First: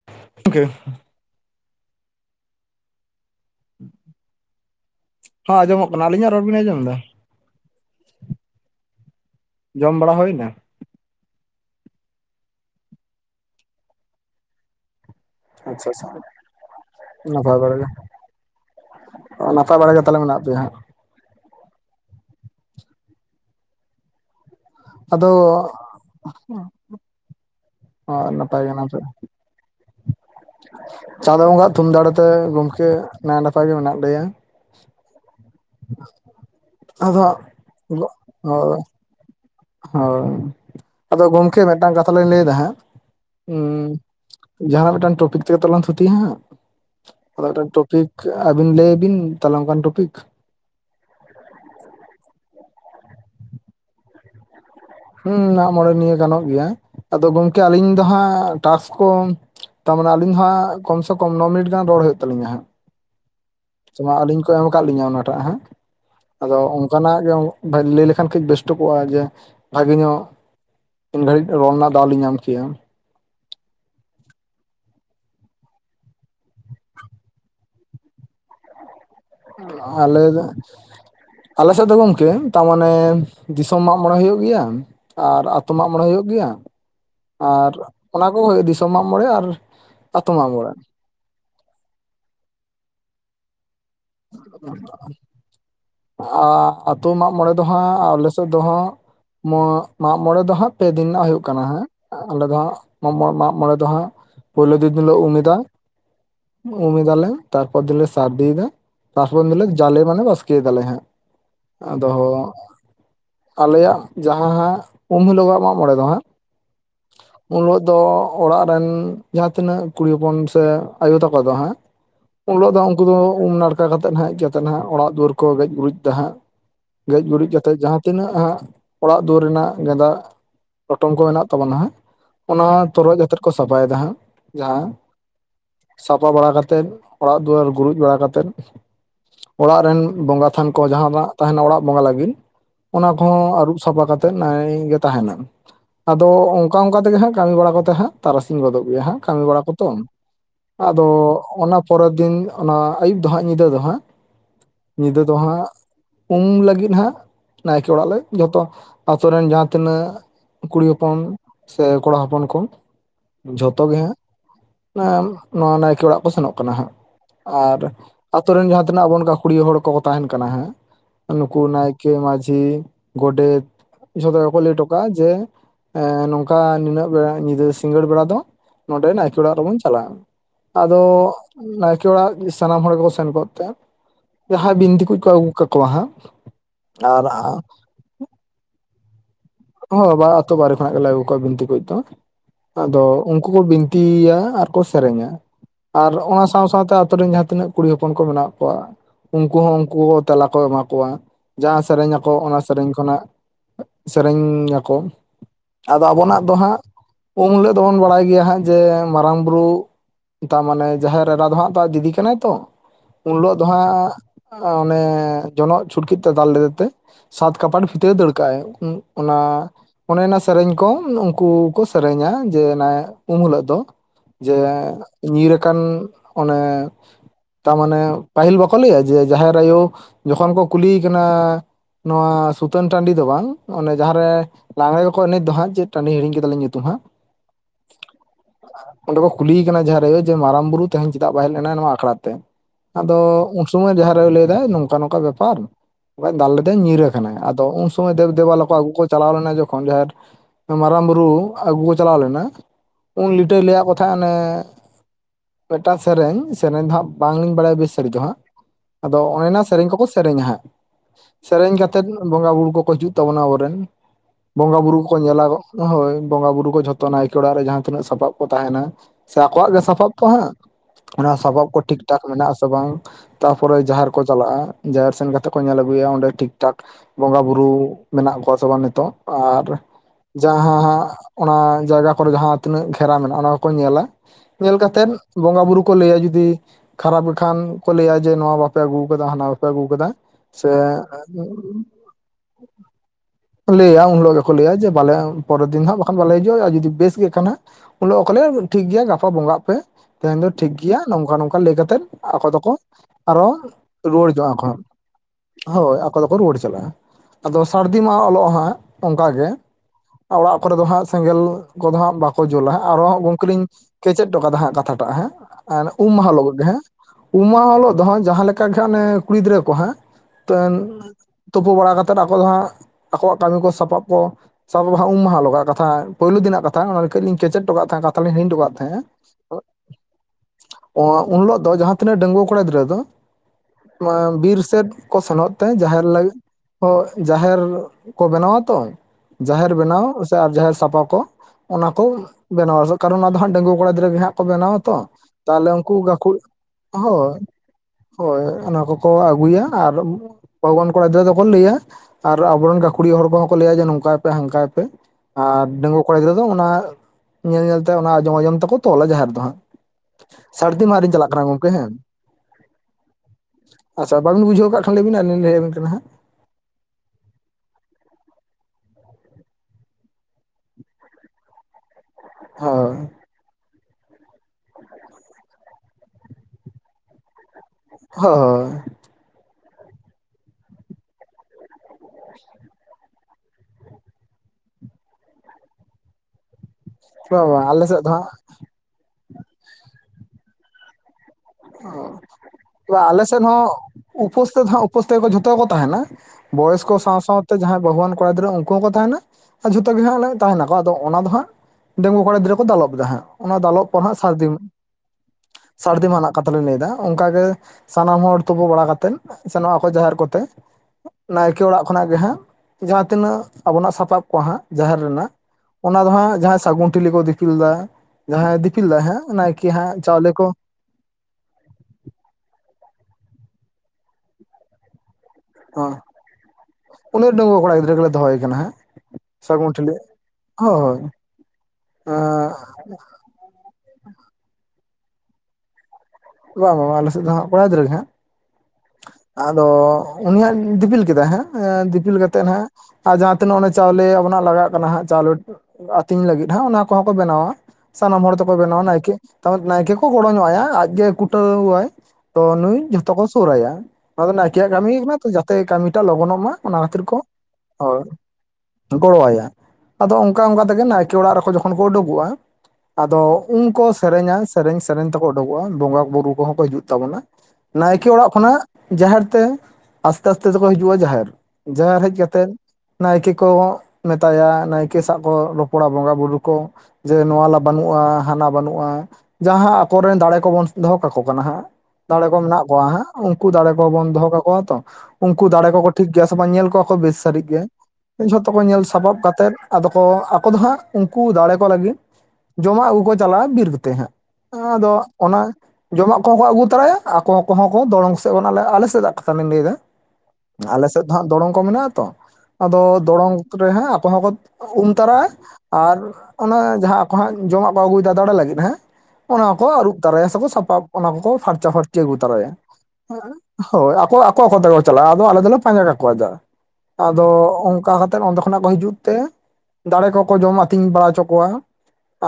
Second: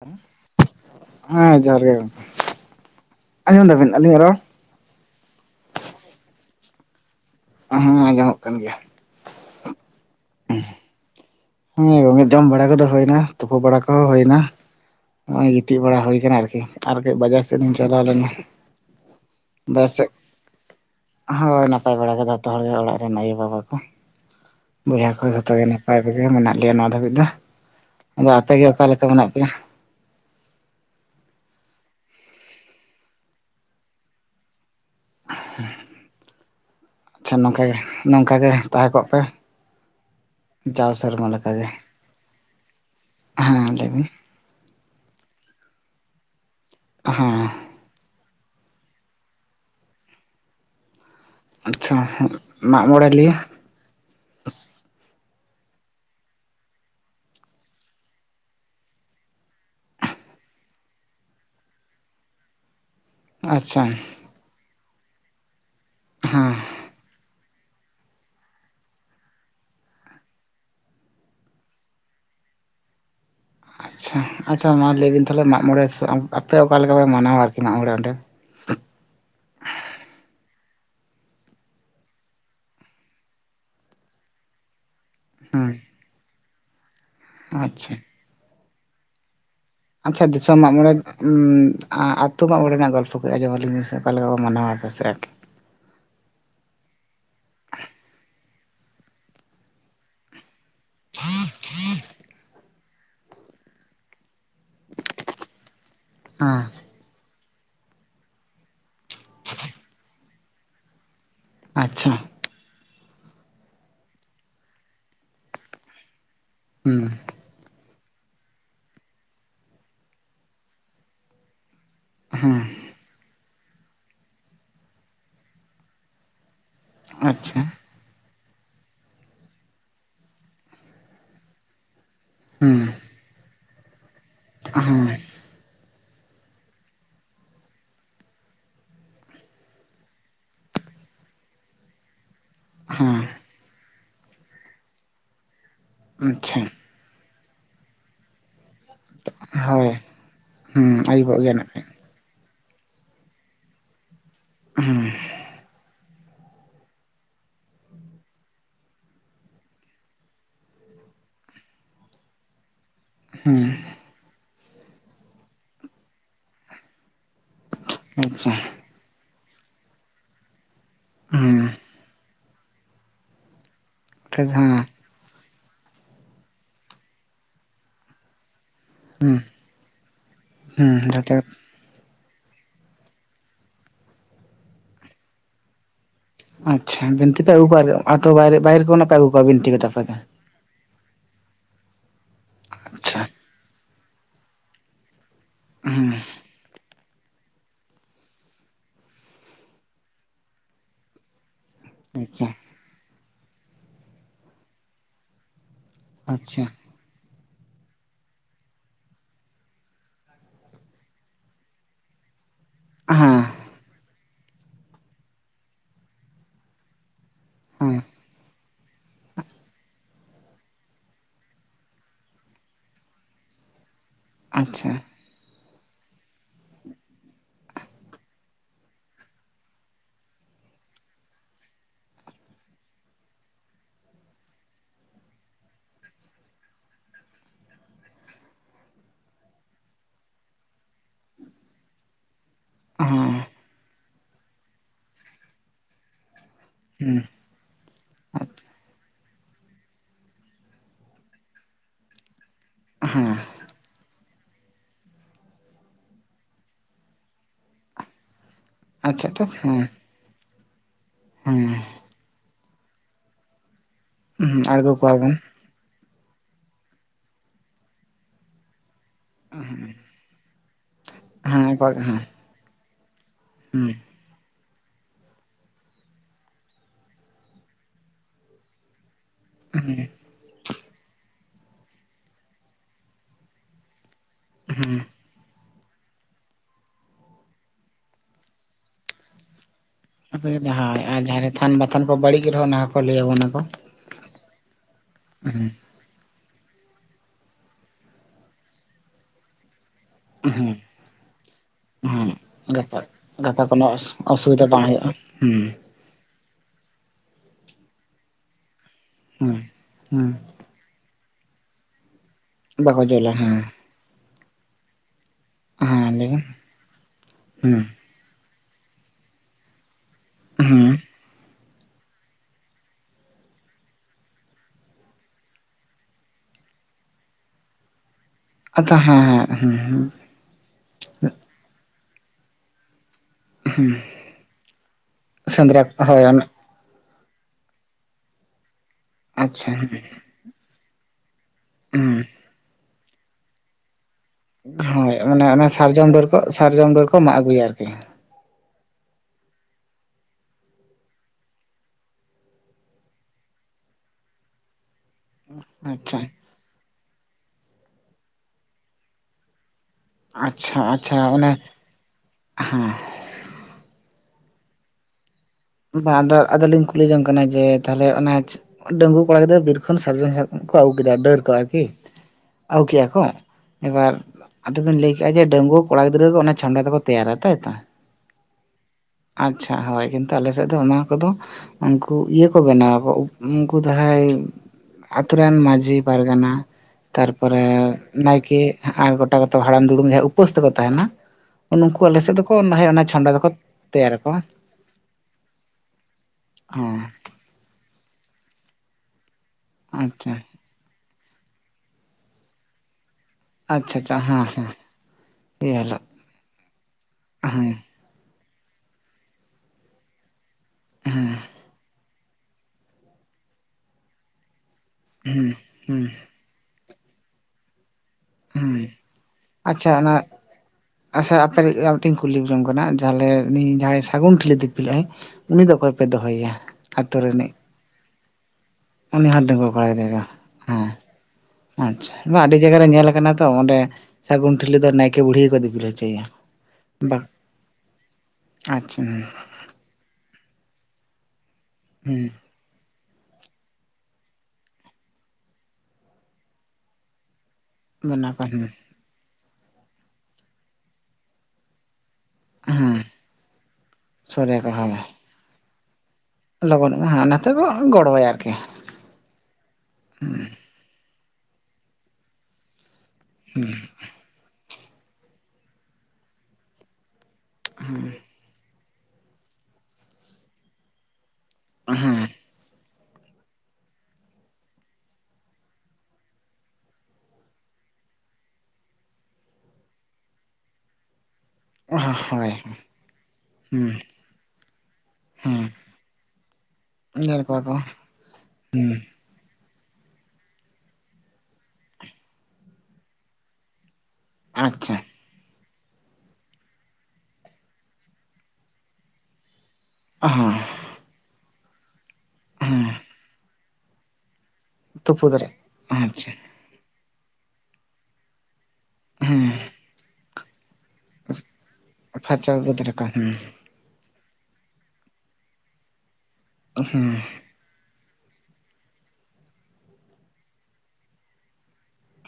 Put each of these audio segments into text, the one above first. [unintelligible] ᱦᱮᱸ ᱡᱚᱦᱟᱨ ᱜᱮ ᱜᱚ ᱟᱡᱚᱢ ᱫᱟᱵᱤᱱ ᱟᱞᱤᱧᱟᱜ ᱨᱚᱲ? ᱦᱚᱸ ᱡᱚᱢᱚᱜ ᱠᱟᱱᱟ, ᱟᱹᱞᱤᱧᱟᱜ ᱨᱚᱲ ᱵᱤᱱ ᱟᱸᱡᱚᱢ ᱮᱫᱟ? ᱦᱚᱸ ᱟᱸᱡᱚᱢᱚᱜ ᱠᱟᱱ ᱜᱮᱭᱟ᱾ ᱡᱚᱢ ᱵᱟᱲᱟ ᱦᱳᱭ ᱮᱱᱟ? ᱦᱮᱸ ᱡᱚᱢ ᱵᱟᱲᱟ ᱠᱚᱫᱚ ᱦᱳᱭ ᱮᱱᱟ, ᱛᱳᱯᱳ ᱵᱟᱲᱟ ᱠᱚᱦᱚᱸ ᱦᱳᱭ ᱮᱱᱟ᱾ ᱱᱚᱜ-ᱚᱭ ᱜᱤᱛᱤᱡ ᱟᱪᱪᱷᱟ ᱵᱟᱲᱟ ᱟᱪᱪᱷᱟ ᱦᱳᱭ ᱟᱠᱟᱱᱟ ᱟᱨᱠᱤ, ᱟᱨ ᱠᱟᱹᱡ ᱵᱟᱡᱟᱨ ᱱᱟᱯᱟᱭ ᱥᱮᱫ ᱵᱟᱲᱟ ᱤᱧ ᱜᱮ ᱪᱟᱞᱟᱣ ᱞᱮᱱᱟ᱾ ᱱᱟᱯᱟᱭ ᱵᱟᱡᱟᱨ ᱵᱟᱲᱟ ᱜᱮ ᱥᱮᱫ ᱛᱟᱦᱞᱮ ᱢᱮᱱᱟᱜ ᱯᱮᱭᱟ ᱦᱟᱸᱜ? ᱦᱳᱭ ᱱᱟᱯᱟᱭ ᱵᱟᱲᱟ ᱜᱮ ᱡᱚᱛᱚ ᱦᱚᱲ ᱜᱮ ᱚᱲᱟᱜ ᱨᱮᱱ ᱟᱭᱳ ᱵᱟᱵᱟ ᱠᱚ ᱵᱚᱭᱦᱟ ᱠᱚ ᱟᱫᱚ ᱡᱷᱚᱛᱚ ᱜᱮ ᱱᱟᱯᱟᱭ ᱛᱮᱜᱮ ᱢᱮᱱᱟᱜ ᱞᱮᱭᱟ ᱱᱚᱣᱟ ᱫᱷᱟᱹᱵᱤᱡ ᱫᱚ, ᱟᱫᱚ ᱦᱳᱭ ᱱᱟᱯᱟᱭ ᱟᱯᱮᱜᱮ ᱜᱮ ᱚᱠᱟᱮ ᱱᱟᱯᱟᱭ ᱞᱮᱠᱟ ᱢᱮᱱᱟᱜ ᱯᱮᱭᱟ? [unintelligible] ᱪᱟᱸᱫᱳ ᱵᱚᱸᱜᱟᱣᱟᱜ ᱛᱷᱩᱢ ᱫᱟᱲᱮᱛᱮ ᱜᱚᱢᱠᱮ ᱱᱟᱭ ᱱᱟᱯᱟᱭ ᱜᱮ ᱢᱮᱱᱟᱜ ᱞᱮᱭᱟ᱾ [unintelligible] ᱟᱫᱚ ᱟᱪᱪᱷᱟ ᱱᱚᱝᱠᱟ ᱜᱮ ᱱᱚᱝᱠᱟ ᱜᱮ [unintelligible] ᱛᱟᱦᱮᱸ ᱠᱚᱜ ᱯᱮ ᱦᱳᱭ, ᱡᱟᱣ ᱟᱫᱚ ᱥᱮᱨᱢᱟ ᱜᱚᱢᱠᱮ ᱞᱮᱠᱟᱜᱮ ᱢᱮᱫᱴᱟᱱ ᱠᱟᱛᱷᱟ ᱞᱮᱧ ᱞᱟᱹᱭᱮᱫᱟ ᱦᱟᱸᱜ ᱦᱮᱸ ᱞᱟᱹᱭ ᱵᱤᱱ ᱡᱟᱦᱟᱸᱱᱟᱜ ᱢᱮᱫᱴᱟᱝ ᱴᱚᱯᱤᱠ ᱛᱮᱜᱮ ᱛᱚᱞᱟᱝ ᱛᱷᱩᱛᱤᱭᱟ ᱦᱟᱸᱜ, ᱟᱫᱚ ᱦᱮᱸ ᱢᱤᱫᱴᱟᱝ ᱴᱚᱯᱤ ᱴᱚᱯᱤᱠ ᱟᱹᱵᱤᱱ ᱞᱟᱹᱭᱟᱵᱤᱱ ᱛᱟᱦᱚᱞᱮ ᱚᱱᱠᱟᱱ ᱴᱚᱯᱤᱠ? ᱟᱪᱪᱷᱟ, ᱢᱟᱜ ᱢᱚᱬᱮ ᱞᱤᱭᱟᱹ ᱦᱩᱸ ᱢᱟᱜ-ᱢᱚᱬᱮ ᱱᱤᱭᱟᱹ ᱜᱟᱱᱚᱜ ᱜᱮᱭᱟ ᱟᱫᱚ ᱜᱚᱢᱠᱮ ᱟᱞᱤᱧ ᱫᱚ ᱦᱟᱸᱜ ᱴᱟᱥᱠ ᱠᱚ ᱛᱟᱨᱢᱟᱱᱮ ᱟᱹᱞᱤᱧ ᱫᱚ ᱦᱟᱸᱜ ᱠᱚᱢ ᱥᱮ ᱠᱚᱢ ᱱᱚ ᱢᱤᱱᱤᱴ ᱜᱟᱱ ᱨᱚᱲ ᱦᱩᱭᱩᱜ ᱛᱟᱞᱤᱧᱟ ᱦᱟᱸᱜ᱾ ᱟᱪᱪᱷᱟ ᱢᱟ ᱟᱹᱞᱤᱧ ᱠᱚ ᱮᱢ ᱠᱟᱜ ᱞᱤᱧᱟᱹ ᱚᱱᱟᱴᱟᱜ ᱦᱟᱸᱜ ᱦᱮᱸ ᱟᱫᱚ ᱚᱱᱠᱟᱱᱟᱜ ᱜᱮ ᱞᱟᱹᱭ ᱞᱮᱠᱷᱟᱱ ᱠᱟᱹᱡ ᱵᱮᱥᱴᱚ ᱠᱚᱜᱼᱟ ᱡᱮ ᱵᱷᱟᱜᱮ ᱧᱚᱜ ᱛᱤᱱ ᱜᱷᱟᱹᱲᱤᱡ ᱨᱚᱲ ᱨᱮᱱᱟᱜ ᱫᱟᱣ ᱞᱤᱧ ᱧᱟᱢ ᱠᱤᱭᱟ? ᱟᱪᱪᱷᱟ, ᱟᱪᱪᱷᱟ ᱢᱟ ᱞᱟᱹᱭᱵᱤᱱ ᱛᱟᱦᱞᱮ ᱢᱟᱜ ᱢᱚᱬᱮ ᱟᱯᱮ ᱚᱠᱟ ᱞᱮᱠᱟᱯᱮ ᱢᱟᱱᱟᱣᱟ ᱟᱨᱠᱤ ᱢᱟᱜ ᱢᱚᱬᱮ ᱚᱸᱰᱮ? ᱟᱞᱮ ᱫᱚ ᱟᱞᱮ ᱥᱮᱫ ᱫᱚ ᱜᱚᱢᱠᱮ ᱛᱟᱨᱢᱟᱱᱮ ᱫᱤᱥᱚᱢ ᱢᱟᱜ ᱢᱚᱬᱮ ᱦᱳᱭᱳᱜ ᱜᱮᱭᱟ ᱟᱨ ᱟᱛᱳ ᱦᱩᱸ ᱢᱟᱜ ᱢᱚᱬᱮ ᱦᱳᱭᱳᱜ ᱜᱮᱭᱟ ᱟᱨ ᱟᱪᱪᱷᱟ ᱚᱱᱟ ᱠᱚ ᱦᱳᱭᱳᱜ ᱫᱤᱥᱚᱢ ᱢᱟᱜ ᱢᱚᱬᱮ ᱟᱨ ᱟᱪᱪᱷᱟ ᱫᱤᱥᱚᱢ ᱢᱟᱜ ᱢᱚᱬᱮ, ᱟᱛᱳ ᱢᱟᱜ ᱢᱚᱬᱮ ᱨᱮᱱᱟᱜ ᱜᱚᱞᱯᱚ ᱠᱟᱹᱡ ᱟᱸᱡᱚᱢ ᱟᱞᱤᱧ ᱢᱮᱥᱮ? ᱞᱮᱠᱟ ᱠᱚ ᱢᱟᱱᱟᱣᱟ ᱟᱯᱮ ᱥᱮᱫ ᱟᱨᱠᱤ? [unintelligible] ᱟᱛᱳ ᱢᱟᱜ ᱢᱚᱬᱮ ᱫᱚ ᱦᱟᱸᱜ ᱟᱞᱮ ᱥᱮᱫ ᱫᱚ ᱦᱟᱸᱜ [unintelligible] ᱢᱟᱜ-ᱢᱚᱬᱮ‌ ᱫᱚ ᱦᱟᱸᱜ ᱯᱮ ᱫᱤᱱ ᱨᱮᱱᱟᱜ ᱦᱳᱭᱳᱜ ᱠᱟᱱᱟ ᱟᱞᱮ ᱫᱚ ᱦᱟᱸᱜ ᱢᱟᱜᱽ ᱢᱟᱜᱽ ᱢᱟᱜ-ᱢᱚᱬᱮ ᱫᱚ ᱦᱟᱸᱜ ᱯᱳᱭᱞᱳ ᱫᱤᱱ ᱦᱤᱞᱳᱜ ᱩᱢᱤᱫᱟ᱾ ᱩᱢᱮᱫᱟᱞᱮ ᱛᱟᱨᱯᱚᱨ ᱫᱮᱞᱮ ᱥᱟᱨᱫᱤᱭᱮᱫᱟ᱾ ᱛᱟᱨᱯᱚᱨᱮ ᱫᱤᱱ ᱦᱤᱞᱳᱜ ᱡᱟᱞᱮ ᱢᱟᱱᱮ ᱵᱟᱥᱠᱮ ᱫᱟᱞᱮ ᱦᱟᱸᱜ᱾ ᱦᱮᱸ ᱟᱫᱚ ᱟᱪᱪᱷᱟ ᱟᱞᱮᱭᱟᱜ ᱡᱟᱦᱟᱸ ᱦᱟᱸᱜ ᱩᱢ ᱦᱤᱞᱳᱜᱟᱜ ᱢᱟᱜ ᱢᱚᱬᱮ ᱫᱚ ᱦᱟᱸᱜ ᱦᱩᱸ, ᱩᱱᱦᱤᱞᱳᱜ ᱫᱚ ᱚᱲᱟᱜ ᱨᱮᱱ ᱡᱟᱦᱟᱸ ᱛᱤᱱᱟᱹᱜ ᱠᱩᱲᱤ ᱦᱚᱯᱚᱱ ᱥᱮ ᱟᱭᱳ ᱛᱟᱠᱚ ᱫᱚ ᱦᱟᱸᱜ ᱩᱱ ᱦᱩᱸ ᱦᱤᱞᱳᱜ ᱫᱚ ᱩᱝᱠᱩ ᱫᱚ ᱩᱢ ᱱᱟᱲᱠᱟ ᱠᱟᱛᱮᱫ ᱱᱟᱜ ᱦᱮᱡ ᱠᱟᱛᱮᱫ ᱱᱟᱸᱜ ᱚᱲᱟᱜ ᱫᱩᱣᱟᱹᱨ ᱠᱚ ᱜᱮᱡ ᱜᱩᱨᱤᱡ ᱫᱟ ᱦᱟᱜ ᱜᱮᱡ ᱜᱩᱨᱤᱡ ᱟᱪᱪᱷᱟ ᱠᱟᱛᱮ ᱡᱟᱦᱟᱸ ᱛᱤᱱᱟᱹᱜ ᱦᱟᱸᱜ ᱚᱲᱟᱜ ᱫᱩᱣᱟᱹᱨ ᱨᱮᱱᱟᱜ ᱜᱮᱸᱫᱟᱜ ᱯᱚᱴᱚᱢ ᱠᱚ ᱦᱮᱱᱟᱜ ᱛᱟᱵᱚᱱᱟ ᱦᱟᱸᱜ ᱚᱱᱟ ᱦᱩᱸ ᱛᱚᱨᱚᱡ ᱟᱛᱮᱫ ᱠᱚ ᱥᱟᱯᱷᱟᱭᱮᱫᱟ ᱦᱟᱸᱜ ᱡᱟᱦᱟᱸ ᱦᱩᱸ ᱥᱟᱯᱟ ᱵᱟᱲᱟ ᱠᱟᱛᱮᱫ ᱚᱲᱟᱜ ᱫᱩᱣᱟᱹᱨ ᱜᱩᱨᱩᱡ ᱵᱟᱲᱟ ᱠᱟᱛᱮᱫ, ᱚᱲᱟᱜ ᱨᱮᱱ ᱵᱚᱸᱜᱟ ᱛᱷᱟᱱ ᱠᱚ ᱡᱟᱦᱟᱸᱱᱟᱜ ᱛᱟᱦᱮᱱᱟ ᱚᱲᱟᱜ ᱵᱚᱸᱜᱟ ᱞᱟᱹᱜᱤᱫ ᱚᱱᱟ ᱦᱩᱸ ᱠᱚᱦᱚᱸ ᱟᱹᱨᱩᱵ ᱥᱟᱯᱷᱟ ᱠᱟᱛᱮᱜ ᱱᱟᱭ ᱜᱮ ᱛᱟᱦᱮᱱᱟ, ᱟᱫᱚ ᱟᱪᱪᱷᱟ ᱚᱱᱠᱟ ᱚᱱᱠᱟ ᱛᱮᱜᱮ ᱦᱟᱸᱜ ᱠᱟᱢᱤ ᱵᱟᱲᱟ ᱠᱚᱛᱮ ᱦᱟᱸᱜ ᱛᱟᱨᱟᱥᱤᱧ ᱜᱚᱫᱚᱜ ᱦᱟᱸᱜ ᱠᱟᱹᱢᱤ ᱵᱟᱲᱟ ᱠᱚᱛᱚ, ᱦᱳᱭ ᱦᱩᱸ ᱟᱫᱚ ᱟᱹᱭᱩᱵᱚᱜ ᱜᱮᱭᱟ ᱱᱟᱜ ᱚᱱᱟ ᱠᱷᱟᱡ ᱯᱚᱨᱮᱨ ᱫᱤᱱ ᱚᱱᱟ ᱟᱹᱭᱩᱵ ᱫᱚ ᱦᱟᱸᱜ ᱧᱤᱫᱟᱹ ᱫᱚ ᱦᱟᱸᱜ ᱦᱩᱸ ᱧᱤᱫᱟᱹ ᱫᱚ ᱦᱟᱸᱜ ᱩᱢ ᱞᱟᱹᱜᱤᱫ ᱦᱟᱸᱜ ᱱᱟᱭᱠᱮ ᱚᱲᱟᱜ ᱞᱮ ᱡᱚᱛᱚ ᱟᱛᱳᱨᱮᱱ ᱡᱟᱦᱟᱸ ᱛᱤᱱᱟᱹᱜ ᱠᱩᱲᱤ ᱦᱚᱯᱚᱱ ᱥᱮ ᱠᱚᱲᱟ ᱦᱚᱯᱚᱱ ᱠᱚ ᱡᱷᱚᱛᱚ ᱦᱩᱸ ᱜᱮ ᱦᱟᱸᱜ ᱚᱱᱮ ᱱᱚᱣᱟ ᱱᱟᱭᱠᱮ ᱚᱲᱟᱜ ᱠᱚ ᱥᱮᱱᱚᱜ ᱠᱟᱱᱟ ᱦᱟᱸᱜ, ᱟᱨ ᱟᱛᱩ ᱟᱪᱪᱷᱟ ᱨᱮᱱ ᱡᱟᱦᱟᱸ ᱛᱤᱱᱟᱹᱜ ᱟᱵᱚ ᱚᱱᱠᱟ ᱜᱟᱠᱷᱩᱲᱤᱭᱟᱹ ᱦᱚᱲ ᱠᱚᱠᱚ ᱛᱟᱦᱮᱱ ᱠᱟᱱᱟ ᱦᱟᱸᱜ ᱱᱩᱠᱩ ᱦᱩᱸ ᱱᱟᱭ ᱱᱟᱭᱠᱮ ᱢᱟᱹᱡᱷᱤ ᱜᱚᱰᱮᱛ ᱡᱷᱚᱛᱚ ᱜᱮᱠᱚ ᱞᱟᱹᱭ ᱴᱚᱠᱟᱜᱼᱟ ᱡᱮ ᱮ ᱱᱚᱝᱠᱟ ᱱᱤᱱᱟᱹᱜ ᱵᱮᱲᱟ ᱧᱤᱫᱟᱹ ᱥᱤᱸᱜᱟᱹᱲ ᱵᱮᱲᱟ ᱫᱚ ᱱᱚᱸᱰᱮ ᱱᱟᱭᱠᱮ ᱦᱩᱸ ᱚᱲᱟᱜ ᱨᱮᱵᱚᱱ ᱪᱟᱞᱟᱜᱼᱟ, ᱦᱩᱸ ᱟᱫᱚ ᱡᱚᱛᱚ ᱱᱟᱭᱠᱮ ᱚᱲᱟᱜ ᱥᱟᱱᱟᱢ ᱦᱚᱲ ᱜᱮᱵᱚ ᱥᱮᱴᱮᱨ ᱠᱚᱜ ᱛᱮ ᱡᱟᱦᱟᱸᱭ ᱵᱤᱱᱛᱤ ᱠᱩ ᱠᱚ ᱟᱹᱜᱩ ᱠᱟᱠᱚᱣᱟ ᱦᱟᱸᱜ ᱟᱪᱪᱷᱟ ᱟᱨ ᱟᱵᱤ [unintelligible] ᱦᱳ ᱵᱟ ᱟᱛᱳ ᱵᱟᱨᱦᱮ ᱠᱷᱚᱱᱟᱜ ᱜᱮᱞᱮ ᱟᱹᱜᱩ ᱠᱚᱣᱟ ᱵᱤᱱᱛᱤ ᱠᱩᱡ ᱫᱚ, ᱟᱫᱚ ᱟᱪᱪᱷᱟ ᱩᱱᱠᱩ ᱠᱚ ᱵᱤᱱᱼᱼ ᱛᱤᱻ ᱭᱟ ᱟᱨ ᱠᱚ ᱥᱮᱨᱮᱧᱟ ᱟᱨ ᱦᱩᱸ ᱚᱱᱟ ᱥᱟᱸᱣ ᱥᱟᱸᱣᱛᱮ ᱟᱛᱩᱨᱮᱱ ᱡᱟᱦᱟᱸᱼᱼ ᱛᱤᱱᱟᱹᱜ ᱠᱩᱲᱤ ᱦᱚᱯᱚᱱ ᱠᱚ ᱢᱮᱱᱟᱜ ᱠᱚᱣᱟ ᱩᱱᱠᱩ ᱦᱚᱸ ᱩᱱᱠᱩ ᱛᱮᱞᱟ ᱠᱚ ᱮᱢᱟ ᱠᱚᱣᱟ᱾ ᱡᱟᱼᱼ ᱥᱮᱨᱮᱧ ᱟᱠᱚ ᱟᱪᱪᱷᱟ ᱚᱱᱟ ᱥᱮᱨᱮᱧ ᱠᱷᱚᱱᱟᱜᱼᱼ ᱥᱮᱨᱮᱧᱻ ᱟᱠᱚ, ᱟᱫᱚ ᱟᱵᱚᱱᱟᱜ ᱫᱚ ᱟᱪᱪᱷᱟ ᱦᱟᱸᱜᱼᱼ ᱩᱢ ᱦᱤᱞᱳᱜ ᱫᱚᱵᱚᱱ ᱵᱟᱲᱟᱭ ᱜᱮᱭᱟ ᱦᱟᱸᱜ ᱡᱮ ᱢᱟᱨᱟᱝ ᱵᱩᱨᱩᱼᱼ ᱛᱟ ᱢᱟᱱᱮ ᱡᱟᱦᱮᱨ ᱮᱨᱟ ᱫᱚ ᱦᱟᱸᱜ ᱛᱚ ᱟᱡ ᱫᱤᱫᱤ ᱠᱟᱱᱟᱭ ᱛᱚ, ᱩᱱ ᱦᱮᱸ ᱦᱤᱞᱳᱜ ᱫᱚ ᱦᱟᱸᱜ ᱚᱱᱮ ᱡᱚᱱᱚᱜ ᱪᱷᱩᱴᱠᱤᱜ ᱛᱮ ᱫᱟᱞ ᱞᱮᱫᱮ ᱛᱮᱼᱼ ᱥᱟᱛ ᱠᱟᱯᱟᱴ ᱦᱮᱸ ᱵᱷᱤᱛᱟᱹᱨᱮ ᱫᱟᱹᱲ ᱠᱟᱜ-ᱟᱭ, ᱩᱱ ᱚᱱᱟᱼᱼ ᱚᱱᱮ ᱚᱱᱟ ᱥᱮᱨᱮᱧ ᱠᱚ ᱩᱱᱠᱩ ᱠᱚ ᱥᱮᱨᱮᱧᱟ ᱡᱮ ᱚᱱᱮ ᱩᱢ ᱦᱳᱞᱳᱜ ᱫᱚᱼᱼ ᱡᱮ ᱟᱪᱪᱷᱟ ᱧᱤᱨ ᱟᱠᱟᱱ ᱚᱱᱮᱼᱼ ᱛᱟᱢᱟᱱᱮ ᱯᱟᱹᱦᱤᱞ ᱵᱟᱠᱚ ᱞᱟᱹᱭᱟ ᱡᱮ ᱡᱟᱸᱦᱮᱨ ᱟᱭᱳ ᱡᱚᱠᱷᱚᱱ ᱠᱚ ᱠᱩᱞᱤᱭᱮ ᱠᱟᱱᱟᱼᱼ ᱱᱚᱣᱟ ᱥᱩᱛᱟᱹᱱ ᱴᱟᱺᱰᱤ ᱫᱚ ᱵᱟᱝ, ᱚᱱᱮ ᱡᱟᱦᱟᱸ ᱨᱮ ᱞᱟᱜᱽᱲᱮ ᱠᱚᱠᱚ ᱮᱱᱮᱡ ᱫᱚ ᱦᱟᱸᱜ ᱪᱮᱫ ᱴᱟᱺᱰᱤ ᱦᱤᱲᱤᱧ ᱠᱤᱫᱟᱞᱤᱧ ᱧᱩᱛᱩᱢ ᱦᱟᱸᱜ, ᱚᱸᱰᱮ ᱠᱚ ᱠᱩᱞᱤᱭᱮ ᱠᱟᱱᱟ ᱡᱟᱦᱮᱨ ᱟᱭᱳ ᱡᱮ ᱢᱟᱨᱟᱝ ᱵᱩᱨᱩ ᱛᱮᱦᱮᱧ ᱪᱮᱫᱟᱜ ᱵᱟᱭ ᱦᱮᱡ ᱞᱮᱱᱟ ᱱᱚᱣᱟ ᱟᱠᱷᱲᱟ ᱛᱮ? ᱟᱫᱚ ᱦᱮᱸ ᱩᱱ ᱥᱚᱢᱚᱭ ᱡᱟᱦᱟᱸᱨᱮᱭ‌ ᱞᱟᱹᱭ ᱫᱟᱭ ᱱᱚᱝᱠᱟ ᱱᱚᱝᱠᱟ ᱵᱮᱯᱟᱨ᱾ ᱱᱚᱝᱵᱟᱧ ᱫᱟᱞ ᱠᱮᱫᱮᱭᱟᱹᱧ ᱧᱤᱨ ᱦᱩᱸ ᱠᱟᱱᱟᱭ ᱟᱫᱚ ᱩᱱ ᱥᱚᱢᱚᱭ ᱫᱮᱵᱼᱫᱮᱵᱟᱞᱚᱠᱼᱼ ᱠᱚ ᱟᱹᱜᱩ ᱠᱚ ᱪᱟᱞᱟᱣ ᱞᱮᱱᱟ ᱡᱚᱠᱷᱚᱱ ᱡᱟᱦᱮᱨ ᱢᱟᱨᱟᱝ ᱵᱩᱨᱩ ᱟᱹᱜᱩ ᱠᱚ ᱪᱟᱞᱟᱣ ᱞᱮᱱᱟ, ᱩᱱ ᱦᱮᱸ ᱞᱤᱰᱟᱹᱭ ᱞᱮᱭᱟᱜ-ᱠᱚᱼᱼ ᱛᱷᱟᱜ ᱚᱱᱮ ᱢᱤᱫᱴᱟᱝ ᱥᱮᱨᱮᱧ ᱥᱮᱨᱮᱧ ᱫᱚ ᱦᱟᱸᱜ ᱵᱟᱝᱞᱤᱧ ᱵᱟᱲᱟᱭᱟ ᱵᱮᱥ ᱥᱟᱹᱲᱤᱡ ᱫᱚ ᱦᱟᱸᱜᱼᱼ ᱟᱫᱚ ᱟᱪᱪᱷᱟ ᱚᱱᱮ ᱴᱷᱤᱠ ᱚᱱᱟ ᱦᱮᱸ ᱥᱮᱨᱮᱧ ᱠᱚᱠᱚ ᱥᱮᱨᱮᱧᱟ ᱦᱟᱸᱜ, ᱥᱮᱨᱮᱧ ᱦᱮᱸ ᱠᱟᱛᱮᱫ ᱵᱚᱸᱜᱟ ᱵᱩᱨᱩ ᱠᱚᱠᱚ ᱦᱤᱡᱩᱜᱼᱼ ᱛᱟᱵᱚᱱᱟ ᱟᱵᱚᱨᱮᱱ ᱵᱚᱸᱜᱟ ᱟᱬᱜᱚ ᱵᱩᱨᱩ ᱠᱚᱠᱚ ᱠᱚᱣᱟᱵᱚᱱ ᱧᱮᱞᱟᱜᱚᱜᱼᱼ ᱦᱳᱭ ᱵᱚᱸᱜᱟ ᱵᱩᱨᱩ ᱠᱚ ᱡᱷᱚᱛᱚ ᱱᱟᱭᱠᱮ ᱚᱲᱟᱜ ᱨᱮ ᱡᱟᱦᱟᱸ ᱛᱤᱱᱟᱹᱜ ᱥᱟᱯᱟᱵ ᱠᱚ ᱛᱟᱦᱮᱸᱱᱟ ᱥᱮ ᱟᱠᱚᱣᱟᱜ ᱜᱮ ᱥᱟᱯᱟᱵ ᱛᱚ ᱦᱟᱸᱜ, ᱚᱱᱟ ᱦᱮᱸ ᱥᱟᱯᱟᱵ ᱠᱚ ᱚᱠᱚᱭ ᱦᱮᱸ ᱴᱷᱤᱠ-ᱴᱷᱟᱠ ᱢᱮᱱᱟᱜ-ᱟ ᱥᱮ ᱵᱟᱝ? ᱛᱟᱯᱚᱨᱮ ᱦᱩᱸ ᱡᱟᱦᱮᱨᱼᱼ ᱠᱚ ᱪᱟᱞᱟᱜ-ᱟ ᱡᱟᱦᱮᱨ ᱥᱮᱱ ᱠᱟᱛᱮᱜ ᱠᱚ ᱧᱮᱞ ᱟᱹᱜᱩᱭᱟ ᱚᱸᱰᱮ ᱴᱷᱤᱠ ᱴᱷᱟᱠ ᱵᱚᱸᱜᱟ ᱵᱩᱨᱩ ᱢᱮᱱᱟᱜ ᱠᱚᱼᱼ ᱠᱚᱣᱟ ᱥᱮ ᱵᱟᱝ ᱱᱤᱛᱚᱜ ᱟᱨᱼᱼ ᱡᱟᱦᱟᱸ ᱦᱟᱸᱜ ᱚᱱᱟ ᱡᱟᱭᱜᱟ ᱠᱚᱨᱮ ᱡᱟᱦᱟᱸ ᱛᱤᱱᱟᱹᱜ ᱜᱷᱮᱨᱟ ᱢᱮᱱᱟᱜ-ᱟ ᱚᱱᱟ ᱠᱚ-ᱠᱚ ᱧᱮᱞᱟ᱾ ᱧᱮᱞ ᱦᱩᱸ ᱠᱟᱛᱮᱫᱼᱼ ᱵᱚᱸᱜᱟ ᱵᱩᱨᱩ ᱠᱚ ᱞᱟᱹᱭᱟ ᱡᱩᱫᱤ ᱠᱷᱟᱨᱟᱯ ᱜᱮᱠᱷᱟᱱ ᱠᱚ ᱞᱟᱹᱭᱟ ᱡᱮ ᱱᱚᱣᱟ ᱵᱟᱯᱮ ᱟᱹᱜᱩ ᱠᱟᱫᱟ ᱦᱟᱱᱟ ᱵᱟᱯᱮ ᱟᱹᱜᱩ ᱠᱟᱫᱟ᱾ ᱦᱳᱭ ᱥᱮ ᱡᱟᱦᱟᱸᱭ ᱛᱷᱟᱱ ᱵᱟᱛᱷᱟᱱ ᱠᱚ ᱵᱟᱹᱲᱤᱡ ᱜᱮ ᱨᱮᱦᱚᱸ ᱚᱱᱟ ᱦᱚᱸᱠᱚ ᱞᱟᱹᱭ ᱟᱵᱚᱱᱟ᱾ ᱠᱟ ᱞᱟᱹᱭᱟ ᱩᱱ ᱦᱤᱞᱳᱜ ᱜᱮᱠᱚ ᱞᱟᱹᱭᱟ ᱡᱮ ᱵᱟᱞᱮ ᱯᱚᱨᱮᱨ ᱦᱩᱸ ᱫᱤᱱ ᱦᱟᱸᱜᱼᱼ ᱠᱟᱱ ᱵᱟᱞᱮ ᱦᱤᱡᱩᱜ-ᱟ ᱟᱨ ᱡᱩᱫᱤ ᱵᱮᱥ ᱜᱮᱠᱟᱱᱟ ᱦᱟᱸᱜ ᱩᱱ ᱦᱤᱞᱳᱜ ᱠᱷᱚ ᱞᱟᱹᱭᱟ ᱴᱷᱤᱠ ᱜᱮᱭᱟ ᱜᱟᱯᱟ ᱵᱚᱸᱜᱟᱜ ᱯᱮ, ᱛᱮᱦᱮᱧ ᱫᱚ ᱴᱷᱤᱠ ᱜᱮᱭᱟ ᱱᱚᱝᱠᱟ ᱱᱚᱝᱠᱟ ᱞᱟᱹᱭ ᱠᱟᱛᱮᱫ ᱦᱩᱸ ᱟᱨ ᱠᱚᱫᱚ ᱠᱚ ᱜᱟᱯᱟ ᱟᱨᱚ ᱜᱟᱯᱟ ᱠᱳᱱᱳ ᱚᱥ- ᱨᱩᱣᱟᱹᱲ ᱡᱚᱝᱟᱜ ᱟᱠᱚ ᱚᱥᱩᱵᱤᱫᱟ ᱦᱟᱸᱜ᱾ ᱵᱟᱝ ᱦᱩᱭᱩᱜᱼᱟ ᱦᱩᱸ ᱦᱳᱭ ᱟᱠᱼᱼ ᱚᱠᱟ ᱫᱚᱠᱚ ᱨᱩᱣᱟᱹᱲ ᱪᱟᱞᱟᱜ-ᱟ ᱟᱫᱚ ᱥᱟᱹᱨᱫᱤ ᱢᱟᱦᱟᱸ ᱚᱞᱚᱜ ᱦᱟᱸᱜ ᱚᱱᱠᱟᱜ ᱜᱮ ᱦᱩᱸ ᱦᱩᱸ ᱚᱲᱟᱜ ᱠᱚᱨᱮ ᱫᱚᱦᱟᱸᱜᱼᱼ ᱥᱮᱸᱜᱮᱞ ᱠᱚᱫᱚ ᱦᱟᱸᱜ ᱵᱟᱠᱚ ᱡᱳᱞᱟ ᱵᱟᱠᱚ ᱟᱨᱦᱚ ᱦᱟᱸᱜ ᱡᱩᱞᱟ ᱜᱚᱢᱠᱮ ᱦᱮᱸ ᱞᱤᱧ ᱠᱮᱪᱮᱫ ᱴᱚᱠᱟᱫᱟ ᱦᱟᱸᱜ ᱠᱟᱛᱷᱟᱴᱟᱜ ᱦᱮᱜ, ᱦᱮᱸ ᱩᱢ ᱞᱟᱹᱭ ᱢᱟᱦᱟ ᱵᱤᱱ [unintelligible] ᱜᱮ ᱦᱟᱸᱜ ᱩᱢ ᱢᱟᱦᱟ ᱦᱤᱞᱳᱜ ᱦᱩᱸ ᱫᱚ ᱦᱟᱸᱜ ᱡᱟᱦᱟᱸ ᱞᱮᱠᱟ ᱜᱮ ᱦᱟᱸᱜ ᱚᱱᱮ ᱠᱩᱲᱤ ᱜᱤᱫᱽᱨᱟᱹ ᱠᱚ ᱦᱟᱸᱜᱼᱼ ᱛᱮᱱ ᱦᱩᱸ ᱛᱩᱯᱩ ᱵᱟᱲᱟ ᱠᱟᱛᱮᱫ ᱟᱠᱚ ᱫᱚ ᱦᱟᱸᱜ ᱟᱠᱚᱣᱟᱜ ᱠᱟᱹᱢᱤ ᱠᱚ ᱥᱟᱯᱟᱵ ᱠᱚᱼᱼ ᱥᱟᱵᱟᱦᱟ ᱩᱢ ᱢᱟᱦᱟ ᱦᱤᱞᱟᱹᱜᱟᱜ ᱠᱟᱛᱷᱟ ᱯᱟᱹᱭᱞᱟᱹ ᱫᱤᱱᱟᱜ ᱠᱟᱛᱷᱟ ᱚᱱᱟ ᱠᱟᱹᱡ ᱞᱤᱧ ᱠᱮᱪᱮᱫ ᱴᱚ ᱠᱟᱜ ᱛᱟᱦᱮᱸᱫ ᱠᱟᱛᱷᱟ ᱞᱤᱧ ᱦᱤᱲᱤᱧᱼᱼ ᱴᱚ ᱠᱟᱜ ᱟᱫᱚ ᱛᱟᱦᱮᱸᱜ-ᱟ ᱦᱮᱸ ᱦᱮᱸ ᱦᱮᱸ ᱩᱱ ᱦᱤᱞᱳᱜ ᱫᱚ ᱡᱟᱦᱟᱸ ᱛᱤᱱᱟᱹᱜ ᱰᱟᱺᱜᱩᱣᱟᱹ ᱠᱚᱲᱟ ᱜᱤᱫᱽᱨᱟᱹ ᱫᱚᱼᱼ ᱱᱚᱣᱟ ᱵᱤᱨ ᱥᱮᱫ ᱠᱚ ᱥᱮᱱᱚᱜ ᱛᱮ ᱥᱮᱸᱫᱽᱨᱟ ᱡᱟᱦᱮᱨ ᱦᱳᱭ ᱞᱟᱹᱜᱤᱫ ᱚᱱᱟ ᱦᱳᱸᱼᱼ ᱡᱟᱦᱮᱨ ᱠᱚ ᱵᱮᱱᱟᱣᱟ ᱛᱚ ᱟᱪᱪᱷᱟ ᱡᱟᱦᱮᱨ ᱵᱮᱱᱟᱣ, ᱥᱮ ᱡᱟᱦᱮᱨ ᱥᱟᱯᱷᱟ ᱠᱚᱼᱼ ᱚᱱᱟ ᱠᱚ ᱦᱩᱸ ᱵᱮᱱᱟᱣᱟ ᱠᱟᱨᱚᱱ ᱟᱫᱚ ᱦᱟᱸᱜ ᱰᱟᱸᱜᱩᱣᱟᱹ ᱠᱚᱲᱟ ᱜᱤᱫᱽᱨᱟᱹ ᱜᱮ ᱦᱟᱸᱜᱼᱼ ᱠᱚ ᱵᱮᱱᱟᱣᱟ ᱛᱚ ᱦᱳᱭ ᱢᱟᱱᱮ ᱚᱱᱟ ᱛᱟᱞᱦᱮ ᱩᱱᱠᱩ ᱥᱟᱨᱡᱚᱢ ᱰᱟᱹᱨ ᱜᱟᱹᱠᱷᱩᱲ ᱠᱚ ᱥᱟᱨᱡᱚᱢ ᱰᱟᱹᱨ ᱠᱚ ᱢᱟᱜ ᱦᱳᱭᱼᱼ ᱟᱹᱜᱩᱭᱟ ᱟᱨᱠᱤ ᱦᱳᱭ ᱚᱱᱟ ᱠᱚᱠᱚ ᱟᱹᱜᱩᱭᱟ ᱟᱨ ᱵᱟᱹᱦᱩᱣᱟᱱ ᱠᱚᱲᱟ ᱜᱤᱫᱽᱨᱟᱹ ᱫᱚᱠᱚ ᱞᱟᱹᱭᱟ ᱟᱨ ᱟᱵᱚᱨᱮᱱ ᱜᱟᱹᱠᱷᱩᱲᱤᱭᱟᱹ ᱦᱚᱲ ᱠᱚᱦᱚᱸ ᱠᱚ ᱞᱟᱹᱭᱟ ᱡᱮ ᱱᱚᱝᱠᱟᱭᱯᱮ ᱦᱟᱱᱠᱟᱭᱯᱮ ᱟᱨ ᱰᱟᱺᱜᱩᱣᱟᱹ ᱠᱚᱲᱟ ᱟᱪᱪᱷᱟ ᱜᱤᱫᱽᱨᱟᱹ ᱫᱚ ᱚᱱᱟ ᱧᱮᱞ ᱧᱮᱞ ᱛᱮ ᱚᱱᱟ ᱟᱸᱡᱚᱢ ᱟᱸᱡᱚᱢ ᱛᱮᱠᱚ ᱛᱚᱞᱟ ᱡᱟᱦᱮᱨ ᱫᱚ ᱦᱟᱸᱜ ᱟᱪᱪᱷᱟ ᱥᱟᱨᱫᱤ ᱢᱟᱦᱟ ᱨᱤᱧ ᱪᱟᱞᱟᱜ ᱟᱪᱪᱷᱟ ᱠᱟᱱᱟ ᱚᱱᱮ ᱜᱚᱢᱠᱮ ᱦᱮᱸ ᱦᱮᱸ ᱟᱪᱪᱷᱟ ᱵᱟᱵᱤᱱ ᱵᱩᱡᱷᱟᱹᱣ ᱠᱟᱜ ᱠᱷᱟᱱ ᱞᱮᱭ ᱵᱤᱱ ᱟᱞᱤᱧ ᱞᱤᱧ ᱞᱮᱭ ᱟᱵᱤᱱ ᱠᱟᱱᱟ ᱦᱟᱸᱜ ᱵᱟᱝ ᱟᱫᱚ ᱟᱫᱚᱞᱤᱧ ᱠᱩᱞᱤ ᱡᱚᱝ ᱠᱟᱱᱟ ᱡᱮ ᱛᱟᱦᱚᱞᱮ ᱚᱱᱟ ᱰᱟᱺᱜᱩᱣᱟᱹ ᱠᱚᱲᱟ ᱜᱤᱫᱽᱨᱟᱹ ᱵᱤᱨ ᱠᱷᱚᱱ ᱥᱟᱨᱡᱚᱢ ᱥᱟᱠᱟᱢ ᱠᱚ ᱟᱹᱜᱩ ᱠᱮᱫᱟ ᱰᱟᱹᱨ ᱠᱚ ᱟᱨᱠᱤ ᱟᱹᱜᱩ ᱦᱳᱭ ᱠᱮᱜ ᱟᱠᱚ ᱮᱵᱟᱨ ᱟᱫᱚᱵᱤᱱ ᱞᱟᱹᱭ ᱠᱮᱜᱼᱟ ᱡᱮ ᱰᱟᱺᱜᱩᱣᱟᱹ ᱠᱚᱲᱟ ᱜᱤᱫᱽᱨᱟᱹ ᱠᱚ ᱚᱱᱟ ᱪᱷᱟᱢᱰᱟ ᱫᱚᱠᱚ ᱛᱮᱭᱟᱨᱟ ᱛᱟᱭᱛᱚ? ᱦᱳᱭ ᱦᱳᱭ ᱟᱪᱪᱷᱟ ᱦᱳᱭ ᱠᱤᱱᱛᱩ [unintelligible] ᱟᱞᱮ ᱥᱮᱫ ᱫᱚ ᱚᱱᱟ ᱠᱚᱫᱚ ᱩᱱᱠᱩ ᱤᱭᱟᱹ ᱠᱚ ᱵᱮᱱᱟᱣ ᱟᱠᱚ ᱩᱱᱠᱩ ᱡᱟᱦᱟᱸᱭ ᱟᱛᱩᱨ ᱨᱮᱱ ᱢᱟᱺᱡᱷᱤ ᱯᱟᱨᱜᱟᱱᱟ ᱵᱟᱝ ᱛᱟᱨᱯᱚᱨᱮ ᱵᱟᱝ ᱟᱞᱮ ᱥᱮᱫ ᱫᱚ ᱦᱟᱸᱜ ᱱᱟᱭᱠᱮ [unintelligible] ᱟᱨ ᱜᱚᱴᱟ ᱠᱚᱛᱮᱠ ᱦᱟᱲᱟᱢ ᱫᱩᱲᱩᱢ ᱡᱟᱦᱟᱸ ᱩᱯᱟᱹᱥ ᱛᱮᱠᱚ ᱛᱟᱦᱮᱱᱟ ᱩᱱ ᱩᱱᱠᱩ ᱟᱞᱮᱥᱮᱫ ᱫᱚᱠᱚ [unintelligible] ᱚᱱᱟ ᱪᱷᱟᱢᱰᱟ ᱫᱚᱠᱚ ᱛᱮᱭᱟᱨᱟ ᱯᱟᱹᱥ ᱛᱮᱜᱮ ᱡᱷᱚᱛᱚ ᱜᱮᱠᱚ ᱛᱟᱦᱮᱱᱟ ᱵᱚᱭᱚᱥ ᱠᱚ ᱦᱮᱸ ᱥᱟᱶ ᱥᱟᱶᱛᱮ ᱡᱟᱦᱟᱸᱭ ᱵᱟᱹᱦᱩᱣᱟᱱ ᱠᱚᱲᱟ ᱜᱤᱫᱽᱨᱟᱹ ᱩᱱᱠᱩ ᱦᱚᱸᱠᱚ ᱛᱟᱦᱮᱱᱟ ᱟᱨ ᱡᱷᱚᱛᱚ ᱜᱮ ᱦᱟᱸᱜ ᱟᱪᱪᱷᱟ ᱛᱟᱦᱮᱱᱟᱠᱚ ᱟᱫᱚ ᱚᱱᱟ ᱫᱚ ᱦᱟᱸᱜ ᱰᱟᱺᱜᱩᱣᱟᱹ ᱠᱚᱲᱟ ᱜᱤᱫᱽᱨᱟᱹ ᱠᱚ ᱫᱟᱞᱚᱵ ᱫᱟ ᱦᱟᱸᱜ ᱚᱱᱟ ᱫᱟᱞᱚᱵ ᱟᱪᱪᱷᱟ ᱯᱚᱨ ᱦᱟᱸᱜ ᱟᱪᱪᱷᱟ ᱦᱮᱸ ᱥᱟᱹᱨᱫᱤ, ᱦᱮᱸ ᱤᱭᱟᱹ ᱦᱤᱞᱳᱜ ᱥᱟᱹᱨᱫᱤ ᱢᱟ ᱱᱟᱜ ᱠᱟᱛᱷᱟ ᱞᱤᱧ ᱞᱟᱹᱭᱫᱟ ᱚᱱᱠᱟᱜᱮ ᱦᱮᱸ ᱥᱟᱱᱟᱢ ᱦᱚᱲ ᱛᱩᱯᱩ ᱵᱟᱲᱟ ᱠᱟᱛᱮᱫ, ᱥᱮᱱᱚᱜ ᱟᱠᱚ ᱡᱟᱦᱮᱨ ᱠᱚᱛᱮ ᱦᱮᱸ ᱱᱟᱭᱠᱮ ᱚᱲᱟᱜ ᱠᱷᱚᱱᱟᱜ ᱜᱮ ᱦᱟᱸᱜ ᱡᱟᱦᱟᱸ ᱛᱤᱱᱟᱹᱜ ᱟᱵᱚᱱᱟᱜ ᱥᱟᱯᱟᱵ ᱠᱚ ᱦᱟᱸᱜ ᱡᱟᱦᱮᱨ ᱨᱮᱱᱟᱜ, ᱦᱮᱸ ᱚᱱᱟ ᱦᱮᱸ ᱫᱚ ᱦᱟᱸᱜ ᱡᱟᱦᱟᱸᱭ ᱥᱟᱹᱜᱩᱱ ᱴᱷᱤᱞᱤ ᱠᱚ ᱫᱤᱯᱤᱞᱫᱟ ᱡᱟᱦᱟᱸᱭ ᱫᱤᱯᱤᱞ ᱦᱮᱸ ᱫᱟᱭ ᱦᱟᱸᱜ ᱱᱟᱭᱠᱮ ᱟᱪᱪᱷᱟ ᱦᱟᱸᱜ ᱚᱱᱟ ᱪᱟᱣᱞᱮ ᱠᱚ ᱟᱪᱪᱷᱟ ᱟᱯᱮ ᱟᱨ ᱢᱤᱫᱴᱮᱱ [unintelligible] ᱠᱩᱞᱤ ᱡᱚᱝ ᱠᱟᱱᱟ ᱡᱟᱦᱟᱸᱞᱮ ᱩᱱᱤ ᱡᱟᱦᱟᱸᱭ ᱥᱟᱹᱜᱩᱱ ᱴᱷᱤᱞᱤ ᱫᱤᱯᱤᱞ ᱟᱭ ᱩᱱᱤ ᱫᱚ ᱦᱚᱸ ᱚᱠᱚᱭ ᱯᱮ ᱫᱚᱦᱚᱭᱭᱟ ᱟᱛᱳ ᱩᱱᱟᱹᱜ ᱨᱤᱱᱤᱡ? ᱰᱟᱺᱜᱩᱣᱟᱹ ᱠᱚᱲᱟ ᱜᱤᱫᱽᱨᱟᱹ ᱜᱮᱞᱮ ᱫᱚᱦᱚᱭᱮ ᱠᱟᱱᱟ ᱦᱟᱸᱜ ᱩᱱᱤ ᱦᱚ ᱥᱟᱹᱜᱩᱱ ᱰᱟᱺᱜᱩᱣᱟᱹ ᱠᱚᱲᱟ ᱴᱷᱤᱞᱤ ᱜᱤᱫᱽᱨᱟᱹ ᱜᱮ ᱦᱚ ᱦᱳᱭ ᱟᱪᱪᱷᱟ ᱵᱟᱝ ᱦᱳᱭ ᱟᱹᱰᱤ ᱡᱟᱭᱜᱟ ᱨᱮ ᱧᱮᱞ ᱠᱟᱱᱟ ᱛᱚ ᱚᱸᱰᱮ ᱥᱟᱹᱜᱩᱱ ᱴᱷᱤᱞᱤ ᱫᱚ ᱱᱟᱭᱠᱮ ᱵᱩᱲᱦᱤ ᱜᱮ ᱫᱤᱯᱤᱞ ᱦᱚ ᱵᱟᱝ ᱵᱟᱝ ᱵᱟᱝ ᱟᱞᱮ ᱥᱮᱫ ᱫᱚ ᱦᱟᱸᱜ ᱠᱚᱲᱟ ᱜᱤᱫᱽᱨᱟᱹ ᱜᱮ ᱦᱟᱸᱜ, ᱟᱪᱪᱷᱟ ᱟ ᱟᱫᱚ ᱩᱱᱤᱭ ᱦᱟᱸᱜ ᱫᱤᱯᱤᱞ ᱠᱮᱫᱟᱭ ᱦᱟᱸᱜ ᱮᱸ ᱫᱤᱯᱤᱞ ᱦᱮᱸ ᱠᱟᱛᱮᱫ ᱦᱟᱸᱜ ᱟᱨ ᱡᱟᱦᱟᱸ ᱛᱤᱱᱟᱹᱜ ᱚᱱᱮ ᱪᱟᱣᱞᱮ ᱟᱵᱚᱱᱟᱜ ᱞᱟᱜᱟᱜ ᱠᱟᱱᱟ ᱦᱟᱸᱜ ᱪᱟᱣᱞᱮ ᱟᱛᱤᱧ ᱞᱟᱹᱜᱤᱫ ᱦᱟᱸᱜ ᱚᱱᱟ ᱠᱚᱦᱚᱸ ᱠᱚ ᱵᱮᱱᱟᱣᱟ ᱥᱟᱱᱟᱢ ᱵᱮᱱᱟ ᱦᱚᱲ ᱛᱮ ᱠᱚ ᱦᱮᱸ ᱵᱮᱱᱟᱣᱟ ᱱᱟᱭᱠᱮ ᱛᱟᱯᱚᱨᱮ ᱱᱟᱭᱠᱮ ᱠᱚ ᱜᱚᱲᱚ ᱧᱚᱜᱼᱟᱭᱟ ᱟᱡᱜᱮ ᱠᱩᱴᱟᱹᱣᱟᱭ ᱛᱚ ᱱᱩᱭ ᱦᱮᱸ ᱡᱷᱚᱛᱚ ᱠᱚ ᱥᱩᱨ ᱟᱭᱟ, ᱚᱱᱟ ᱫᱚ ᱱᱟᱭᱠᱮᱭᱟᱜ ᱥᱚᱲᱮᱭᱟᱠᱚ ᱠᱟᱢᱤ ᱦᱮᱸ ᱜᱮ ᱠᱟᱱᱟ ᱛᱚ ᱡᱟᱛᱮ ᱠᱟᱢᱤᱴᱟᱜ ᱞᱚᱜᱚᱱᱚᱜ ᱢᱟ ᱚᱱᱟ ᱞᱚᱜᱚᱱ ᱠᱷᱟᱛᱤᱨ ᱦᱮᱸ ᱠᱚ ᱚᱱᱟᱛᱮ ᱦᱳᱭ ᱜᱚᱲᱚᱣᱟᱭᱟ ᱟᱨᱠᱤ ᱜᱚᱲᱚᱣᱟᱭᱟ ᱟᱫᱚ ᱚᱱᱠᱟ ᱚᱱᱠᱟ ᱛᱮ ᱜᱮ ᱱᱟᱭ ᱠᱮ ᱚᱲᱟᱜ ᱨᱮ ᱠᱚ ᱡᱚᱠᱷᱚᱱ ᱠᱚ ᱳᱰᱳᱠᱚᱜᱼᱟ ᱟᱫᱚ ᱩᱱ ᱠᱚ ᱥᱮᱨᱮᱧᱟ ᱥᱮᱨᱮᱧ ᱥᱮᱨᱮᱧ ᱛᱮ ᱠᱚ ᱳᱰᱳᱠᱚᱜᱼᱟ ᱵᱚᱸᱜᱟ ᱵᱩᱨᱩ ᱠᱚᱦᱚᱸ ᱠᱚ ᱦᱤᱡᱩᱜ ᱛᱟᱵᱚᱱᱟ, ᱱᱟᱭᱠᱮ ᱚᱲᱟᱜ ᱠᱷᱚᱱᱟᱜ ᱡᱟᱦᱮᱨ ᱛᱮ ᱟᱥᱛᱮ ᱟᱥᱛᱮ ᱛᱮ ᱠᱚ ᱦᱤᱡᱩᱜᱼᱟ ᱡᱟᱦᱮᱨ ᱡᱟᱦᱮᱨ ᱦᱮᱡ ᱦᱮᱸ ᱠᱟᱛᱮᱫ ᱱᱟᱭᱠᱮ ᱠᱚ ᱢᱮᱛᱟᱭᱟ ᱱᱟᱭᱠᱮ ᱥᱟᱣ ᱠᱚ ᱨᱚᱯᱚᱲᱟ ᱵᱚᱸᱜᱟ ᱵᱩᱨᱩ ᱠᱚ ᱡᱮ ᱱᱚᱣᱟᱞᱟ ᱵᱟᱱᱩᱜᱼᱟ, ᱦᱟᱱᱟ ᱵᱟᱱᱩᱜᱼᱟ, ᱡᱟᱦᱟᱸ ᱟᱠᱚᱨᱮᱱ ᱫᱟᱲᱮ ᱠᱚ ᱵᱚᱱ ᱫᱚᱦᱚ ᱠᱟᱠᱚ ᱠᱟᱱᱟ ᱦᱟᱸᱜ ᱫᱟᱲᱮ ᱠᱚ ᱦᱳᱭ ᱢᱮᱱᱟᱜ ᱠᱚᱣᱟ ᱦᱟᱸᱜ ᱩᱱᱠᱩ ᱫᱟᱲᱮ ᱠᱚ ᱦᱩᱸ ᱵᱚᱱ ᱫᱚᱦᱚ ᱠᱟᱠᱚᱣᱟ ᱛᱚ ᱩᱱᱠᱩ ᱫᱟᱲᱮ ᱦᱩᱸ ᱠᱚ ᱠᱚ ᱴᱷᱤᱠ ᱜᱮᱭᱟ ᱥᱮ ᱵᱟᱝ ᱧᱮᱞ ᱠᱚᱣᱟ ᱠᱚ ᱵᱮᱥ ᱥᱟᱹᱨᱤ ᱧᱮᱞ ᱠᱚᱣᱟ ᱜᱮ, ᱠᱚ ᱡᱷᱚᱛᱚ ᱠᱚ ᱧᱮᱞ ᱦᱩᱸ ᱥᱟᱯᱟᱵ ᱠᱟᱛᱮᱜ ᱟᱫᱚ ᱠᱚ ᱟᱠᱚ ᱫᱚ ᱦᱟᱸᱜ ᱩᱱᱠᱩ ᱫᱟᱲᱮ ᱠᱚ ᱞᱟᱜᱤᱫ ᱡᱚᱢᱟᱜ ᱟᱹᱜᱩ ᱠᱚ ᱪᱟᱞᱟᱜᱼᱟ ᱵᱤᱨ ᱛᱮ ᱦᱟᱸᱜ ᱟᱪᱪᱷᱟ ᱟᱫᱚ ᱚᱱᱟ ᱡᱚᱢᱟᱜ ᱠᱚ ᱦᱚ ᱠᱚ ᱟᱜᱩ ᱛᱚᱨᱟᱭᱟ ᱟᱠᱚ ᱠᱚ ᱦᱚ ᱠᱚ ᱫᱚᱲᱚᱝ ᱥᱮᱫ ᱚᱱᱟ ᱞᱮ ᱟᱞᱮ ᱥᱮᱫᱟᱜ ᱠᱟᱛᱷᱟ ᱞᱤᱧ ᱞᱟᱹᱭᱫᱟ ᱦᱚᱸ ᱟᱞᱮ ᱥᱮᱫ ᱫᱚ ᱦᱟᱸᱜ ᱫᱚᱲᱚᱝ ᱠᱚ ᱢᱮᱱᱟᱜᱼᱟ ᱛᱚ ᱟᱫᱚ ᱦᱮᱸ ᱫᱚᱲᱚᱝ ᱨᱮ ᱦᱟᱸᱜ ᱟᱠᱚ ᱦᱚ ᱠᱚ ᱩᱢ ᱛᱟᱨᱟᱟᱭ ᱛᱩᱯᱩ ᱫᱟᱲᱮᱜ ᱟᱨ ᱟᱪᱪᱷᱟ ᱚᱱᱟ ᱡᱟᱦᱟ ᱟᱠᱚ ᱦᱟᱜ ᱡᱚᱢᱟᱜ ᱠᱚ ᱟᱜᱩᱭᱫᱟ ᱫᱟᱲᱮ ᱞᱟᱜᱤᱫ ᱦᱟᱸᱜ ᱚᱱᱟ ᱦᱮᱸ ᱦᱚᱠᱚ ᱟᱹᱨᱩᱵ ᱛᱟᱨᱟᱭᱟ ᱥᱮᱠᱚ ᱥᱟᱯᱟᱵ ᱚᱱᱟ ᱠᱚ ᱫᱚ ᱯᱷᱟᱨᱪᱟᱼ ᱯᱷᱷᱟᱨᱪᱤ ᱟᱹᱜᱩ ᱛᱟᱨᱟᱭᱟ ᱯᱷᱟᱨᱪᱟ ᱜᱤᱫᱽᱨᱟᱹ ᱠᱚ ᱦᱮᱸ ᱾ ᱦᱳᱭ ᱟᱠᱚ ᱟᱠᱚ ᱟᱠᱚ ᱛᱮ ᱠᱚ ᱪᱟᱞᱟᱜᱼᱟ ᱟᱫᱚ ᱟᱞᱮ ᱫᱚ ᱞᱮ ᱯᱟᱸᱡᱟ ᱠᱟᱠᱚᱣᱟ, ᱟᱫᱚ ᱚᱱᱠᱟ ᱛᱮ ᱚᱱᱛᱮ ᱠᱷᱚᱱᱟᱜ ᱠᱚ ᱦᱤᱡᱩᱜ ᱛᱮ ᱫᱟᱲᱮ ᱠᱚ ᱠᱚ ᱡᱚᱢ ᱟᱛᱤᱧ ᱵᱟᱲᱟ ᱦᱚᱪᱚ ᱠᱚᱣᱟ᱾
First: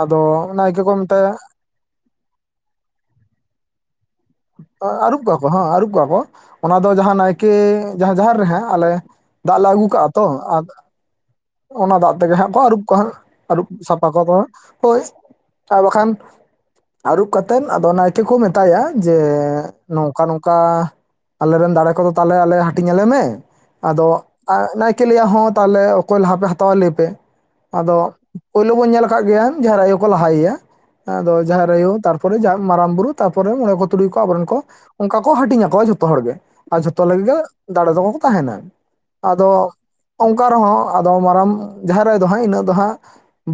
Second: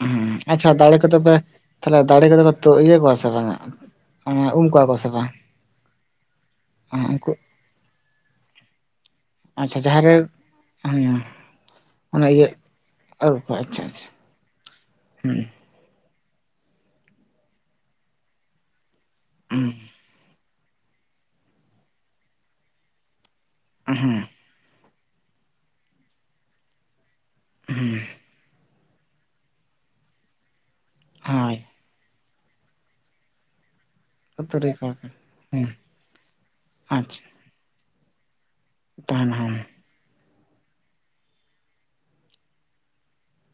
ᱟᱫᱚ ᱟᱪᱪᱷᱟ ᱱᱟᱭᱠᱮ ᱠᱚ ᱫᱟᱲᱮ ᱠᱚᱫᱚ ᱢᱮᱛᱟᱭᱟ ᱯᱮ ᱛᱟᱦᱚᱞᱮ ᱫᱟᱲᱮ ᱠᱚᱫᱚ ᱠᱚ ᱛᱚᱜ ᱤᱭᱟᱹ ᱠᱚᱣᱟ ᱥᱮ ᱵᱟᱝᱼᱟ, ᱦᱮᱸ ᱩᱢ ᱠᱚᱣᱟ ᱟᱹᱨᱩᱵ ᱠᱚᱣᱟ ᱠᱚ ᱦᱚ ᱟᱹᱨᱩᱵ ᱠᱚᱣᱟ ᱠᱚ ᱚᱱᱟ ᱫᱚ ᱡᱟᱦᱟ ᱩᱱᱠᱩ ᱱᱟᱭᱠᱮ ᱡᱟᱦᱟ ᱡᱟᱦᱮᱨ ᱨᱮᱦᱟᱜ ᱟᱞᱮ ᱫᱟᱜ ᱞᱮ ᱟᱪᱪᱷᱟ ᱟᱜᱩ ᱡᱟᱦᱟᱸ ᱠᱟᱜᱼᱟ ᱨᱮ ᱛᱚ, ᱦᱮᱸ, ᱚᱱᱟ ᱫᱟᱜ ᱛᱮᱜᱮ ᱦᱟᱸᱜ ᱠᱚ ᱟᱨᱩᱵ ᱠᱚᱣᱟ ᱦᱟᱜ ᱟᱹᱨᱩ ᱠᱚ ᱟᱨᱩᱵ ᱟᱪᱪᱷᱟ ᱥᱟᱯᱷᱟ ᱟᱪᱪᱷᱟ ᱠᱚᱣᱟ ᱠᱚ ᱦᱳᱭ᱾ ᱟᱨ ᱵᱟᱠᱷᱟᱱ ᱟᱨᱩᱵ ᱠᱟᱛᱮᱫ ᱟᱫᱚ ᱱᱟᱭᱠᱮ ᱠᱚ ᱢᱮᱛᱟᱭᱟ ᱡᱮ ᱱᱚᱝ ᱱᱚᱝᱠᱟ ᱱᱚᱝᱠᱟ ᱟᱞᱮᱨᱮᱱ ᱫᱟᱲᱮ ᱠᱚ ᱫᱚ ᱛᱟᱦᱚᱞᱮ ᱟᱞᱮ ᱦᱟᱴᱤᱧᱟᱞᱮ ᱢᱮ, ᱦᱮᱸ ᱟᱫᱚ ᱟᱼᱜ ᱱᱟᱭᱠᱮ ᱞᱟᱹᱭᱟ ᱦᱚᱸ ᱛᱟᱦᱮ ᱚᱠᱚᱭ ᱞᱟᱦᱟ ᱯᱮ ᱦᱟᱛᱟᱣᱟ ᱞᱟᱹᱭ ᱯᱮ, ᱦᱮᱸ ᱟᱫᱚ ᱯᱳᱭᱞᱳ ᱵᱚᱱ ᱧᱮᱞ ᱟᱠᱟᱫ ᱜᱮᱭᱟ ᱡᱟᱦᱮᱨ ᱟᱭᱳ ᱠᱚ ᱞᱟᱦᱟᱭᱮᱭᱟ ᱟᱫᱚ ᱦᱳᱭ ᱡᱟᱦᱮᱨ ᱟᱭᱳ ᱛᱟᱨ ᱯᱚᱨᱮ ᱡᱟᱠ ᱢᱟᱨᱟᱢ ᱵᱩᱨᱩ ᱛᱟᱯᱚᱨᱮ ᱢᱚᱲᱮ ᱠᱚ ᱛᱩᱲᱩᱭ ᱠᱚ ᱟᱵᱚᱨᱮᱱ ᱠᱚ ᱛᱩᱨᱩᱭ ᱠᱚᱣᱟ ᱚᱱᱠᱟ ᱠᱚ ᱦᱟᱴᱤᱧ ᱦᱮᱸ ᱟᱠᱚᱣᱟ ᱡᱷᱚᱛᱚ ᱦᱚᱲ ᱜᱮ ᱟᱨ ᱡᱷᱚᱛᱚ ᱟᱪᱪᱷᱟ ᱞᱟᱜᱤᱫ ᱜᱮ ᱫᱟᱲᱮ ᱫᱚ ᱠᱚᱠᱚ ᱛᱟᱦᱮᱱᱟ᱾ ᱛᱟᱦᱮᱱ ᱟᱫᱚ ᱦᱚᱸ ᱚᱱᱠᱟ ᱨᱮ ᱦᱚᱸ ᱟᱫᱚ ᱢᱟᱨᱟᱝ ᱡᱟᱦᱮᱨ ᱟᱭᱳ ᱫᱚ ᱦᱟᱸᱜ ᱤᱱᱟᱹᱜ ᱫᱚ ᱦᱟᱸᱜ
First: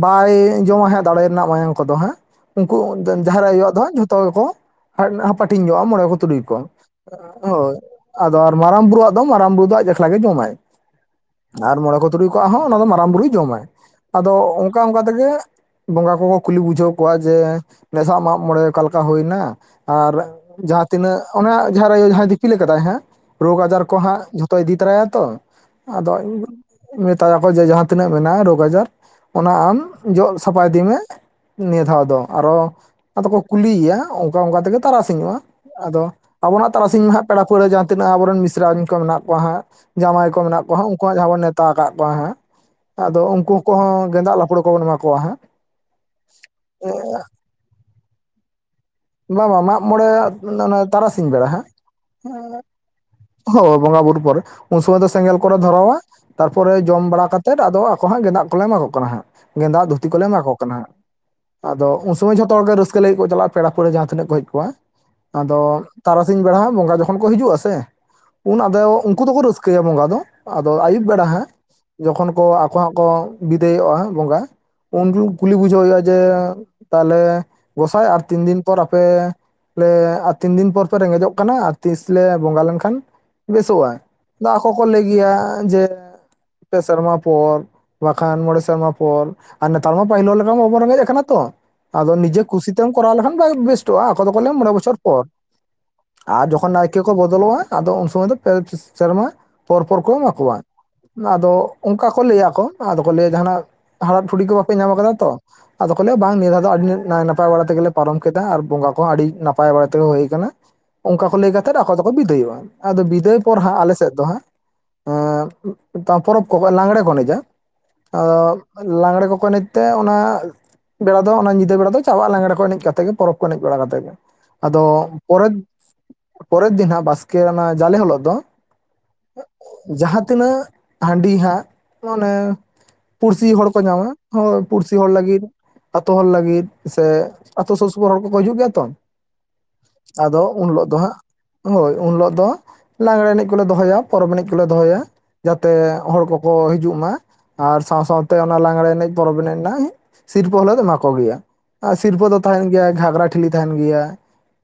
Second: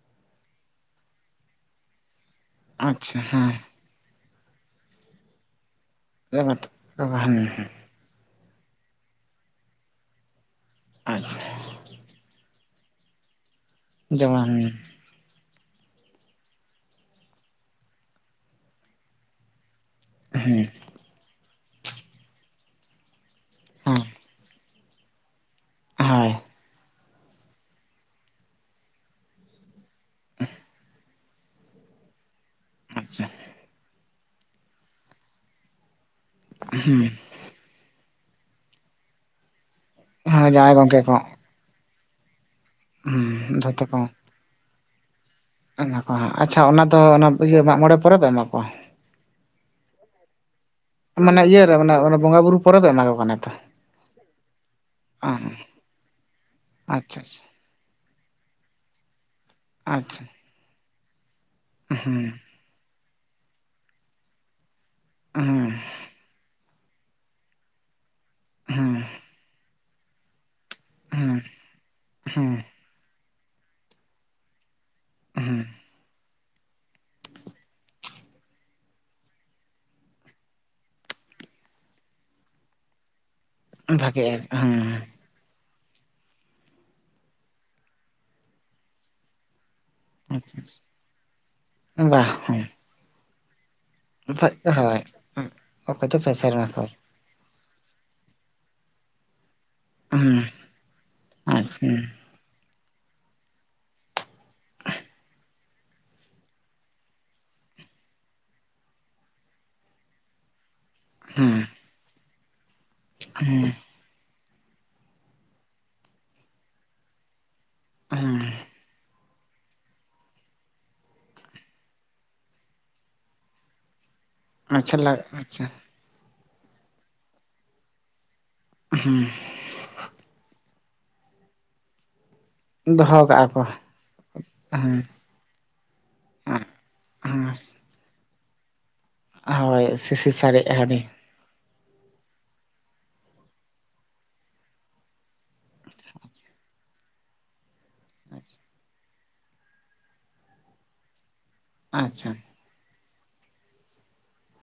ᱵᱟᱭ ᱡᱚᱢᱟ ᱦᱟᱸᱜ ᱫᱟᱲᱮ ᱨᱮᱱᱟᱜ ᱢᱟᱭᱟᱝ ᱠᱚ ᱫᱚ ᱦᱟᱸᱜ, ᱩᱱᱠᱩ ᱟᱪᱪᱷᱟ ᱡᱟᱦᱮᱨ ᱦᱮᱸ ᱟᱭᱳᱣᱟᱜ ᱫᱚ ᱦᱟᱸᱜ ᱡᱷᱚᱛᱚ ᱜᱮ ᱠᱚ ᱦᱟᱯᱟᱴᱤᱧᱚᱜᱼᱟ ᱢᱚᱬᱮ ᱠᱚ ᱛᱩᱲᱩᱭ ᱠᱚ, ᱦᱳᱭ ᱟᱫᱚ ᱢᱟᱨᱟᱝ ᱵᱩᱨᱩᱣᱟᱜ ᱫᱚ ᱢᱟᱨᱟᱝ ᱵᱩᱨᱩ ᱫᱚ ᱟᱡ ᱮᱠᱞᱟ ᱜᱮ ᱡᱚᱢᱟᱭ, ᱟᱪᱪᱷᱟ ᱟᱨ ᱢᱚᱬᱮ ᱠᱚ ᱛᱩᱨᱩᱭ ᱠᱚᱣᱟᱜ ᱦᱚᱸ ᱚᱱᱟ ᱫᱚ ᱢᱟᱨᱟᱝ ᱵᱩᱨᱩᱭ ᱡᱚᱢᱟᱭ, ᱟᱫᱚ ᱡᱮᱢᱚᱱ ᱚᱱᱠᱟ ᱚᱱᱠᱟ ᱛᱮᱜᱮ ᱵᱚᱸᱜᱟ ᱠᱚᱠᱚ ᱠᱩᱞᱤ ᱵᱩᱡᱷᱟᱹᱣ ᱠᱚᱣᱟ ᱡᱮ ᱱᱮᱥᱟᱜ ᱢᱟᱜ ᱢᱚᱬᱮ ᱚᱠᱟ ᱞᱮᱠᱟ ᱦᱩᱭᱱᱟ? ᱟᱨ ᱦᱮᱸ ᱡᱟᱦᱟᱸ ᱛᱤᱱᱟᱹᱜ ᱚᱱᱟ ᱡᱟᱦᱮᱨ ᱟᱭᱳ ᱡᱟᱦᱟᱸᱭ ᱫᱤᱯᱤᱞ ᱠᱟᱫᱟᱭ ᱦᱟᱜ ᱨᱳᱜᱽ ᱟᱡᱟᱨ ᱦᱮᱸ ᱠᱚ ᱦᱟᱸᱜ ᱡᱷᱚᱛᱚᱭ ᱤᱫᱤ ᱛᱚᱨᱟᱭᱟ ᱛᱚ, ᱟᱫᱚ ᱦᱳᱭ ᱢᱮᱛᱟᱭᱟᱠᱚ ᱡᱮ ᱡᱟᱦᱟᱸ ᱛᱤᱱᱟᱹᱜ ᱢᱮᱱᱟᱜᱼᱟ ᱨᱳᱜᱽ ᱟᱡᱟᱨ ᱚᱱᱟ ᱟᱢ ᱡᱚᱜ ᱥᱟᱯᱟ ᱤᱫᱤ ᱢᱮ, ᱱᱤᱭᱟᱹ ᱫᱷᱟᱣ ᱫᱚ ᱟᱨᱚ ᱟᱪᱪᱷᱟ ᱟᱫᱚ ᱠᱚ ᱠᱩᱞᱤᱭᱮᱭᱟ ᱚᱱᱠᱟ ᱚᱱᱠᱟ ᱛᱮ ᱜᱮ ᱛᱟᱨᱟᱥᱤᱧᱚᱜᱼᱟ, ᱟᱫᱚ ᱟᱵᱚᱱᱟᱜ ᱛᱟᱨᱟᱥᱤᱧ ᱢᱟ ᱦᱮᱸ ᱦᱟᱸᱜ ᱯᱮᱲᱟ ᱯᱟᱹᱲᱦᱟᱹ ᱡᱟᱦᱟᱸ ᱛᱤᱱᱟᱹᱜ ᱟᱵᱚᱨᱮᱱ ᱢᱤᱥᱨᱟᱧ ᱠᱚ ᱢᱮᱱᱟᱜ ᱠᱚᱣᱟ ᱦᱟᱸᱜ, ᱡᱟᱸᱣᱭᱟᱭ ᱠᱚ ᱢᱮᱱᱟᱜ ᱡᱟᱶᱟᱭ ᱠᱚᱣᱟ ᱦᱟᱸᱜ ᱜᱚᱝᱠᱮ ᱩᱱᱠᱩᱣᱟᱜ ᱠᱚ ᱡᱟᱦᱟᱸ ᱵᱚᱱ ᱱᱮᱣᱛᱟ ᱟᱠᱟᱫ ᱠᱚᱣᱟ ᱦᱟᱜ, ᱟᱫᱚ ᱩᱱᱠᱩ ᱦᱩᱸ ᱠᱚ ᱫᱷᱚᱛᱚ ᱦᱚᱸ ᱜᱮᱸᱫᱟᱜ ᱞᱟᱯᱲᱚ ᱠᱚᱵᱚᱱ ᱮᱢᱟ ᱠᱚᱣᱟ ᱦᱟᱸᱜ᱾ ᱮᱢᱟ ᱠᱚᱣᱟ ᱦᱟᱸᱜ ᱟᱪᱪᱷᱟ ᱚᱱᱟ ᱫᱚ ᱚᱱᱟ ᱤᱭᱟᱹ ᱢᱟᱜ ᱢᱚᱬᱮ ᱯᱚᱨᱮ ᱯᱮ ᱮᱢᱟ ᱠᱚᱣᱟ? ᱵᱟᱝ ᱵᱟᱝ ᱢᱟᱜ-ᱢᱚᱬᱮ ᱢᱟᱱᱮ ᱤᱭᱟᱹ ᱨᱮ ᱚᱱᱟ ᱵᱚᱸᱜᱟ ᱵᱩᱨᱩ ᱯᱚᱨᱮ ᱯᱮ ᱮᱢᱟ ᱠᱚ ᱠᱟᱱᱟ ᱛᱚ ᱦᱳ ᱵᱚᱸᱜᱟ ᱵᱩᱨᱩ ᱯᱚᱨᱮ ᱩᱱ ᱥᱚᱢᱚᱭ ᱫᱚ ᱥᱮᱸᱜᱮᱞ ᱠᱚ ᱟᱪᱪᱷᱟ ᱨᱮ ᱫᱷᱚᱨᱟᱣᱟ᱾ ᱛᱟᱨᱯᱚᱨᱮ ᱡᱚᱢ ᱵᱟᱲᱟ ᱟᱪᱪᱷᱟ ᱠᱟᱛᱮᱫ ᱟᱫᱚ ᱟᱠᱚ ᱦᱟᱸᱜ ᱜᱮᱸᱫᱟᱜ ᱠᱚ ᱞᱮ ᱮᱢᱟ ᱠᱚ ᱠᱟᱱᱟ ᱦᱟᱸᱜ᱾ ᱜᱮᱸᱫᱟ ᱫᱷᱩᱛᱤ ᱟᱪᱪᱷᱟ ᱠᱚᱞᱮ ᱮᱢᱟ ᱠᱚ ᱠᱟᱱᱟ᱾ ᱟᱫᱚ ᱩᱱ ᱦᱩᱸ ᱥᱚᱢᱚᱭ ᱡᱷᱚᱛᱚ ᱦᱚᱲ ᱜᱮ ᱨᱟᱹᱥᱠᱟᱹ ᱞᱟᱹᱜᱤᱫ ᱠᱚ ᱪᱟᱞᱟᱜᱼᱟ ᱯᱮᱲᱟ ᱯᱦᱟᱹᱭᱲᱟ ᱡᱟᱦᱟᱸ ᱛᱤᱱᱟᱹᱜ ᱠᱚ ᱦᱮᱡ ᱠᱚᱜᱼᱟ᱾ ᱟᱫᱚ ᱦᱩᱸ ᱛᱟᱨᱟᱥᱤᱧ ᱵᱮᱲᱟ ᱦᱟᱜ ᱵᱚᱸᱜᱟ ᱡᱚᱠᱷᱚᱱ ᱠᱚ ᱦᱤᱡᱩᱜᱼᱟ ᱥᱮ ᱩᱱ ᱦᱩᱸ ᱟᱫᱚ ᱩᱱᱠᱩ ᱫᱚᱠᱚ, ᱨᱟᱹᱥᱠᱟᱹᱭᱟ ᱵᱚᱸᱜᱟ ᱫᱚ, ᱟᱫᱚ ᱟᱹᱭᱩᱵ ᱵᱮᱲᱟ ᱦᱩᱸ ᱦᱟᱸᱜ ᱡᱚᱠᱷᱚᱱ ᱠᱚ ᱦᱩᱸ ᱟᱠᱚ ᱟᱠᱚ ᱵᱤᱫᱟᱹᱭᱚᱜᱼᱟ ᱵᱚᱸᱜᱟ, ᱩᱱ ᱡᱷᱚᱜ ᱠᱩᱞᱤ ᱵᱩᱡᱷᱟᱹᱣ ᱦᱩᱭᱩᱜᱼᱟ ᱡᱮ ᱛᱟᱦᱞᱮ ᱜᱚᱸᱥᱟᱭ ᱟᱨ ᱛᱤᱱ ᱫᱤᱱ ᱯᱚᱨ ᱟᱯᱮ ᱟᱨ ᱛᱤᱱ ᱫᱤᱱ ᱯᱚᱨ ᱯᱮ ᱨᱮᱸᱜᱮᱡᱚᱜ ᱠᱟᱱᱟ ᱛᱤᱥ ᱞᱮ ᱵᱚᱸᱜᱟ ᱞᱮᱱᱠᱷᱟᱱ ᱠᱷᱟᱱ ᱵᱮᱥᱚᱜᱼᱟ, ᱦᱩᱸ ᱵᱷᱟᱜᱮᱜᱼᱟ ᱟᱫᱚ ᱟᱠᱚ ᱠᱚ ᱦᱩᱸ ᱞᱟᱹᱭ ᱜᱮᱭᱟ ᱡᱮ ᱯᱮ ᱥᱮᱨᱢᱟ ᱯᱚᱨ ᱵᱟᱠᱷᱟᱱ ᱢᱚᱬᱮ ᱥᱮᱨᱢᱟ ᱯᱚᱨ᱾ ᱟᱨ ᱱᱮᱛᱟᱨ ᱢᱟ ᱯᱟᱹᱦᱤᱞ ᱦᱚᱲ ᱞᱮᱠᱟ ᱟᱪᱪᱷᱟ ᱢᱟ ᱵᱟᱵᱚ ᱟᱪᱪᱷᱟ ᱨᱮᱸᱜᱮᱡ ᱟᱠᱟᱱᱟ ᱛᱚ ᱟᱫᱚ ᱵᱟ ᱱᱤᱡᱮ ᱦᱮᱸ ᱠᱩᱥᱤᱛᱮᱢ ᱠᱚᱨᱟᱣ ᱞᱮᱠᱷᱟᱱ ᱵᱮᱥᱼᱼ ᱛᱚᱜᱼᱟ ᱫᱚᱠᱚ ᱞᱟᱹᱭᱟ ᱢᱚᱬᱮ ᱵᱚᱪᱷᱚᱨ ᱦᱳᱭ ᱯᱚᱨ ᱚᱠᱚᱭ ᱫᱚ ᱯᱮ ᱟᱨ ᱥᱮᱨᱢᱟ ᱡᱚᱠᱷᱚᱱ ᱟᱨ ᱯᱚᱨ ᱱᱟᱭᱠᱮᱼᱼ ᱠᱚ ᱵᱚᱫᱚᱞᱚᱜᱼᱟ ᱟᱫᱚ ᱩᱱ ᱥᱚᱢᱚᱭ ᱫᱚ ᱯᱮ ᱥᱮᱨᱢᱟᱼᱼ ᱯᱚᱨ ᱯᱚᱨ ᱠᱚ ᱮᱢᱟ ᱦᱩᱸ ᱠᱚᱣᱟ ᱟᱫᱚ ᱟᱪᱪᱷᱟ ᱚᱱᱠᱟ ᱠᱚ ᱞᱟᱹᱭᱟ ᱟᱠᱚ, ᱟᱫᱚ ᱠᱚ ᱞᱟᱹᱭᱟ ᱡᱟᱦᱱᱟᱜ ᱦᱟᱲᱟᱜ ᱴᱷᱩᱲᱤ ᱠᱚ ᱵᱟᱯᱮ ᱧᱟᱢ ᱟᱠᱟᱫᱟ ᱛᱚᱼᱼ ᱟᱫᱚ ᱠᱚ ᱞᱟᱹᱭᱟ ᱵᱟᱝ ᱱᱤᱭᱟᱹ ᱫᱷᱟ ᱫᱚ ᱟᱹᱰᱤ ᱱᱟᱭ ᱱᱟᱯᱟᱭ ᱵᱟᱲᱟ ᱛᱮᱜᱮ ᱞᱮ ᱯᱟᱨᱚᱢ ᱠᱮᱫᱟ ᱟᱨ ᱵᱚᱸᱜᱟ ᱠᱚᱦᱚᱸ ᱟᱹᱰᱤ ᱱᱟᱯᱟᱭ ᱵᱟᱲᱟ ᱛᱮᱜᱮ ᱦᱩᱭ ᱟᱠᱟᱱᱟ᱾ ᱚᱱᱠᱟ ᱠᱚ ᱞᱟᱹᱭ ᱦᱩᱸ ᱠᱟᱛᱮᱫ ᱟᱠᱚ ᱫᱚᱠᱚ ᱵᱤᱫᱟᱹᱭᱚᱜᱼᱟ ᱟᱫᱚ ᱵᱤᱫᱟᱹᱭ ᱯᱚᱨ ᱦᱩᱸ ᱦᱟᱸᱜ ᱟᱞᱮ ᱥᱮᱫ ᱫᱚ ᱦᱟᱸᱜᱼᱼ ᱯᱚᱨᱚᱵᱽ ᱠᱚᱠᱚ ᱞᱟᱜᱜᱽᱬᱮ ᱠᱚ ᱮᱱᱮᱡᱟ ᱦᱩᱸ ᱟᱫᱚ ᱞᱟᱜᱽᱲᱮ ᱠᱚᱠᱚ ᱮᱱᱮᱡᱼᱼ ᱛᱮ ᱚᱱᱟ ᱵᱮᱲᱟ ᱫᱚ ᱚᱱᱟ ᱧᱤᱫᱟᱹ ᱵᱮᱲᱟ ᱫᱚ ᱪᱟᱵᱟᱜᱼᱟ ᱞᱟᱜᱽᱲᱮ ᱠᱚ ᱮᱱᱮᱡ ᱠᱟᱛᱮᱜ ᱜᱮ ᱯᱚᱨᱚᱵᱽ ᱠᱚ ᱮᱱᱮᱡ ᱵᱟᱲᱟ ᱠᱟᱛᱮ ᱜᱮ᱾ ᱟᱫᱚ ᱟᱪᱪᱷᱟ ᱞᱟ ᱯᱚᱨᱮᱨ ᱟᱪᱪᱷᱟ ᱯᱚᱨᱮᱨ ᱫᱤᱱ ᱦᱟᱜ ᱵᱟᱥᱠᱮ ᱚᱱᱟ ᱡᱟᱞᱮ ᱦᱤᱞᱳᱜ ᱫᱚᱼᱼ ᱦᱩᱸᱻ ᱡᱟᱦᱟᱸ ᱛᱤᱱᱟᱹᱜ ᱦᱟᱺᱰᱤ ᱦᱟᱜ ᱢᱟᱱᱮᱼᱼ ᱫᱚᱦᱚ ᱠᱟᱜᱼᱟ ᱯᱩᱲᱥᱤ ᱦᱚᱲ ᱠᱚ ᱧᱟᱢᱟ ᱦᱳ ᱯᱩᱲᱥᱤ ᱦᱮᱸ ᱦᱚᱲ ᱞᱟᱹᱜᱤᱫᱼᱼ ᱟᱛᱳ ᱦᱚᱲ ᱞᱟᱹᱜᱤᱫ ᱥᱮ ᱟᱹᱛᱩ ᱥᱩᱨ ᱥᱩᱯᱩᱨ ᱦᱚᱲ ᱠᱚᱠᱚ ᱦᱤᱡᱩᱜ ᱜᱮᱭᱟ ᱛᱚ᱾ ᱦᱳᱭ ᱥᱤᱥᱤᱨ ᱟᱫᱚ ᱩᱱ ᱥᱟᱨᱮᱡ ᱦᱤᱞᱳᱜ ᱫᱚ ᱦᱟᱺᱰᱤ᱾ ᱦᱟᱸᱜ ᱦᱳᱭ ᱩᱱ ᱦᱤᱞᱳᱜ ᱫᱚ ᱞᱟᱜᱽᱬᱮ ᱮᱱᱮᱡ ᱠᱚᱞᱮ ᱫᱚᱦᱚᱭᱟ ᱯᱚᱨᱚᱵᱽ ᱮᱱᱮᱡ ᱠᱚᱞᱮ ᱫᱚᱦᱚᱭᱟ᱾ ᱡᱟᱛᱮ ᱦᱚᱲ ᱠᱚᱠᱚ ᱦᱤᱡᱩᱜ ᱢᱟ ᱟᱨ᱾ ᱥᱟᱶ ᱥᱟᱶᱛᱮ ᱚᱱᱟ ᱞᱟᱜᱽᱲᱮ ᱮᱱᱮᱡ ᱯᱚᱨᱚᱵᱽ ᱮᱱᱮᱡ ᱨᱮᱱᱟᱝ ᱥᱤᱨᱯᱟᱹ ᱦᱚᱸᱞᱮ ᱮᱢᱟ ᱠᱚ ᱜᱮᱭᱟ᱾ ᱟᱨ ᱥᱤᱨᱯᱟᱹ ᱟᱪᱪᱷᱟ ᱫᱚ ᱛᱟᱦᱮᱱ ᱜᱮᱭᱟ ᱜᱷᱟᱜᱽᱨᱟ ᱴᱷᱤᱞᱤ ᱛᱟᱦᱮᱱ ᱜᱮᱭᱟ᱾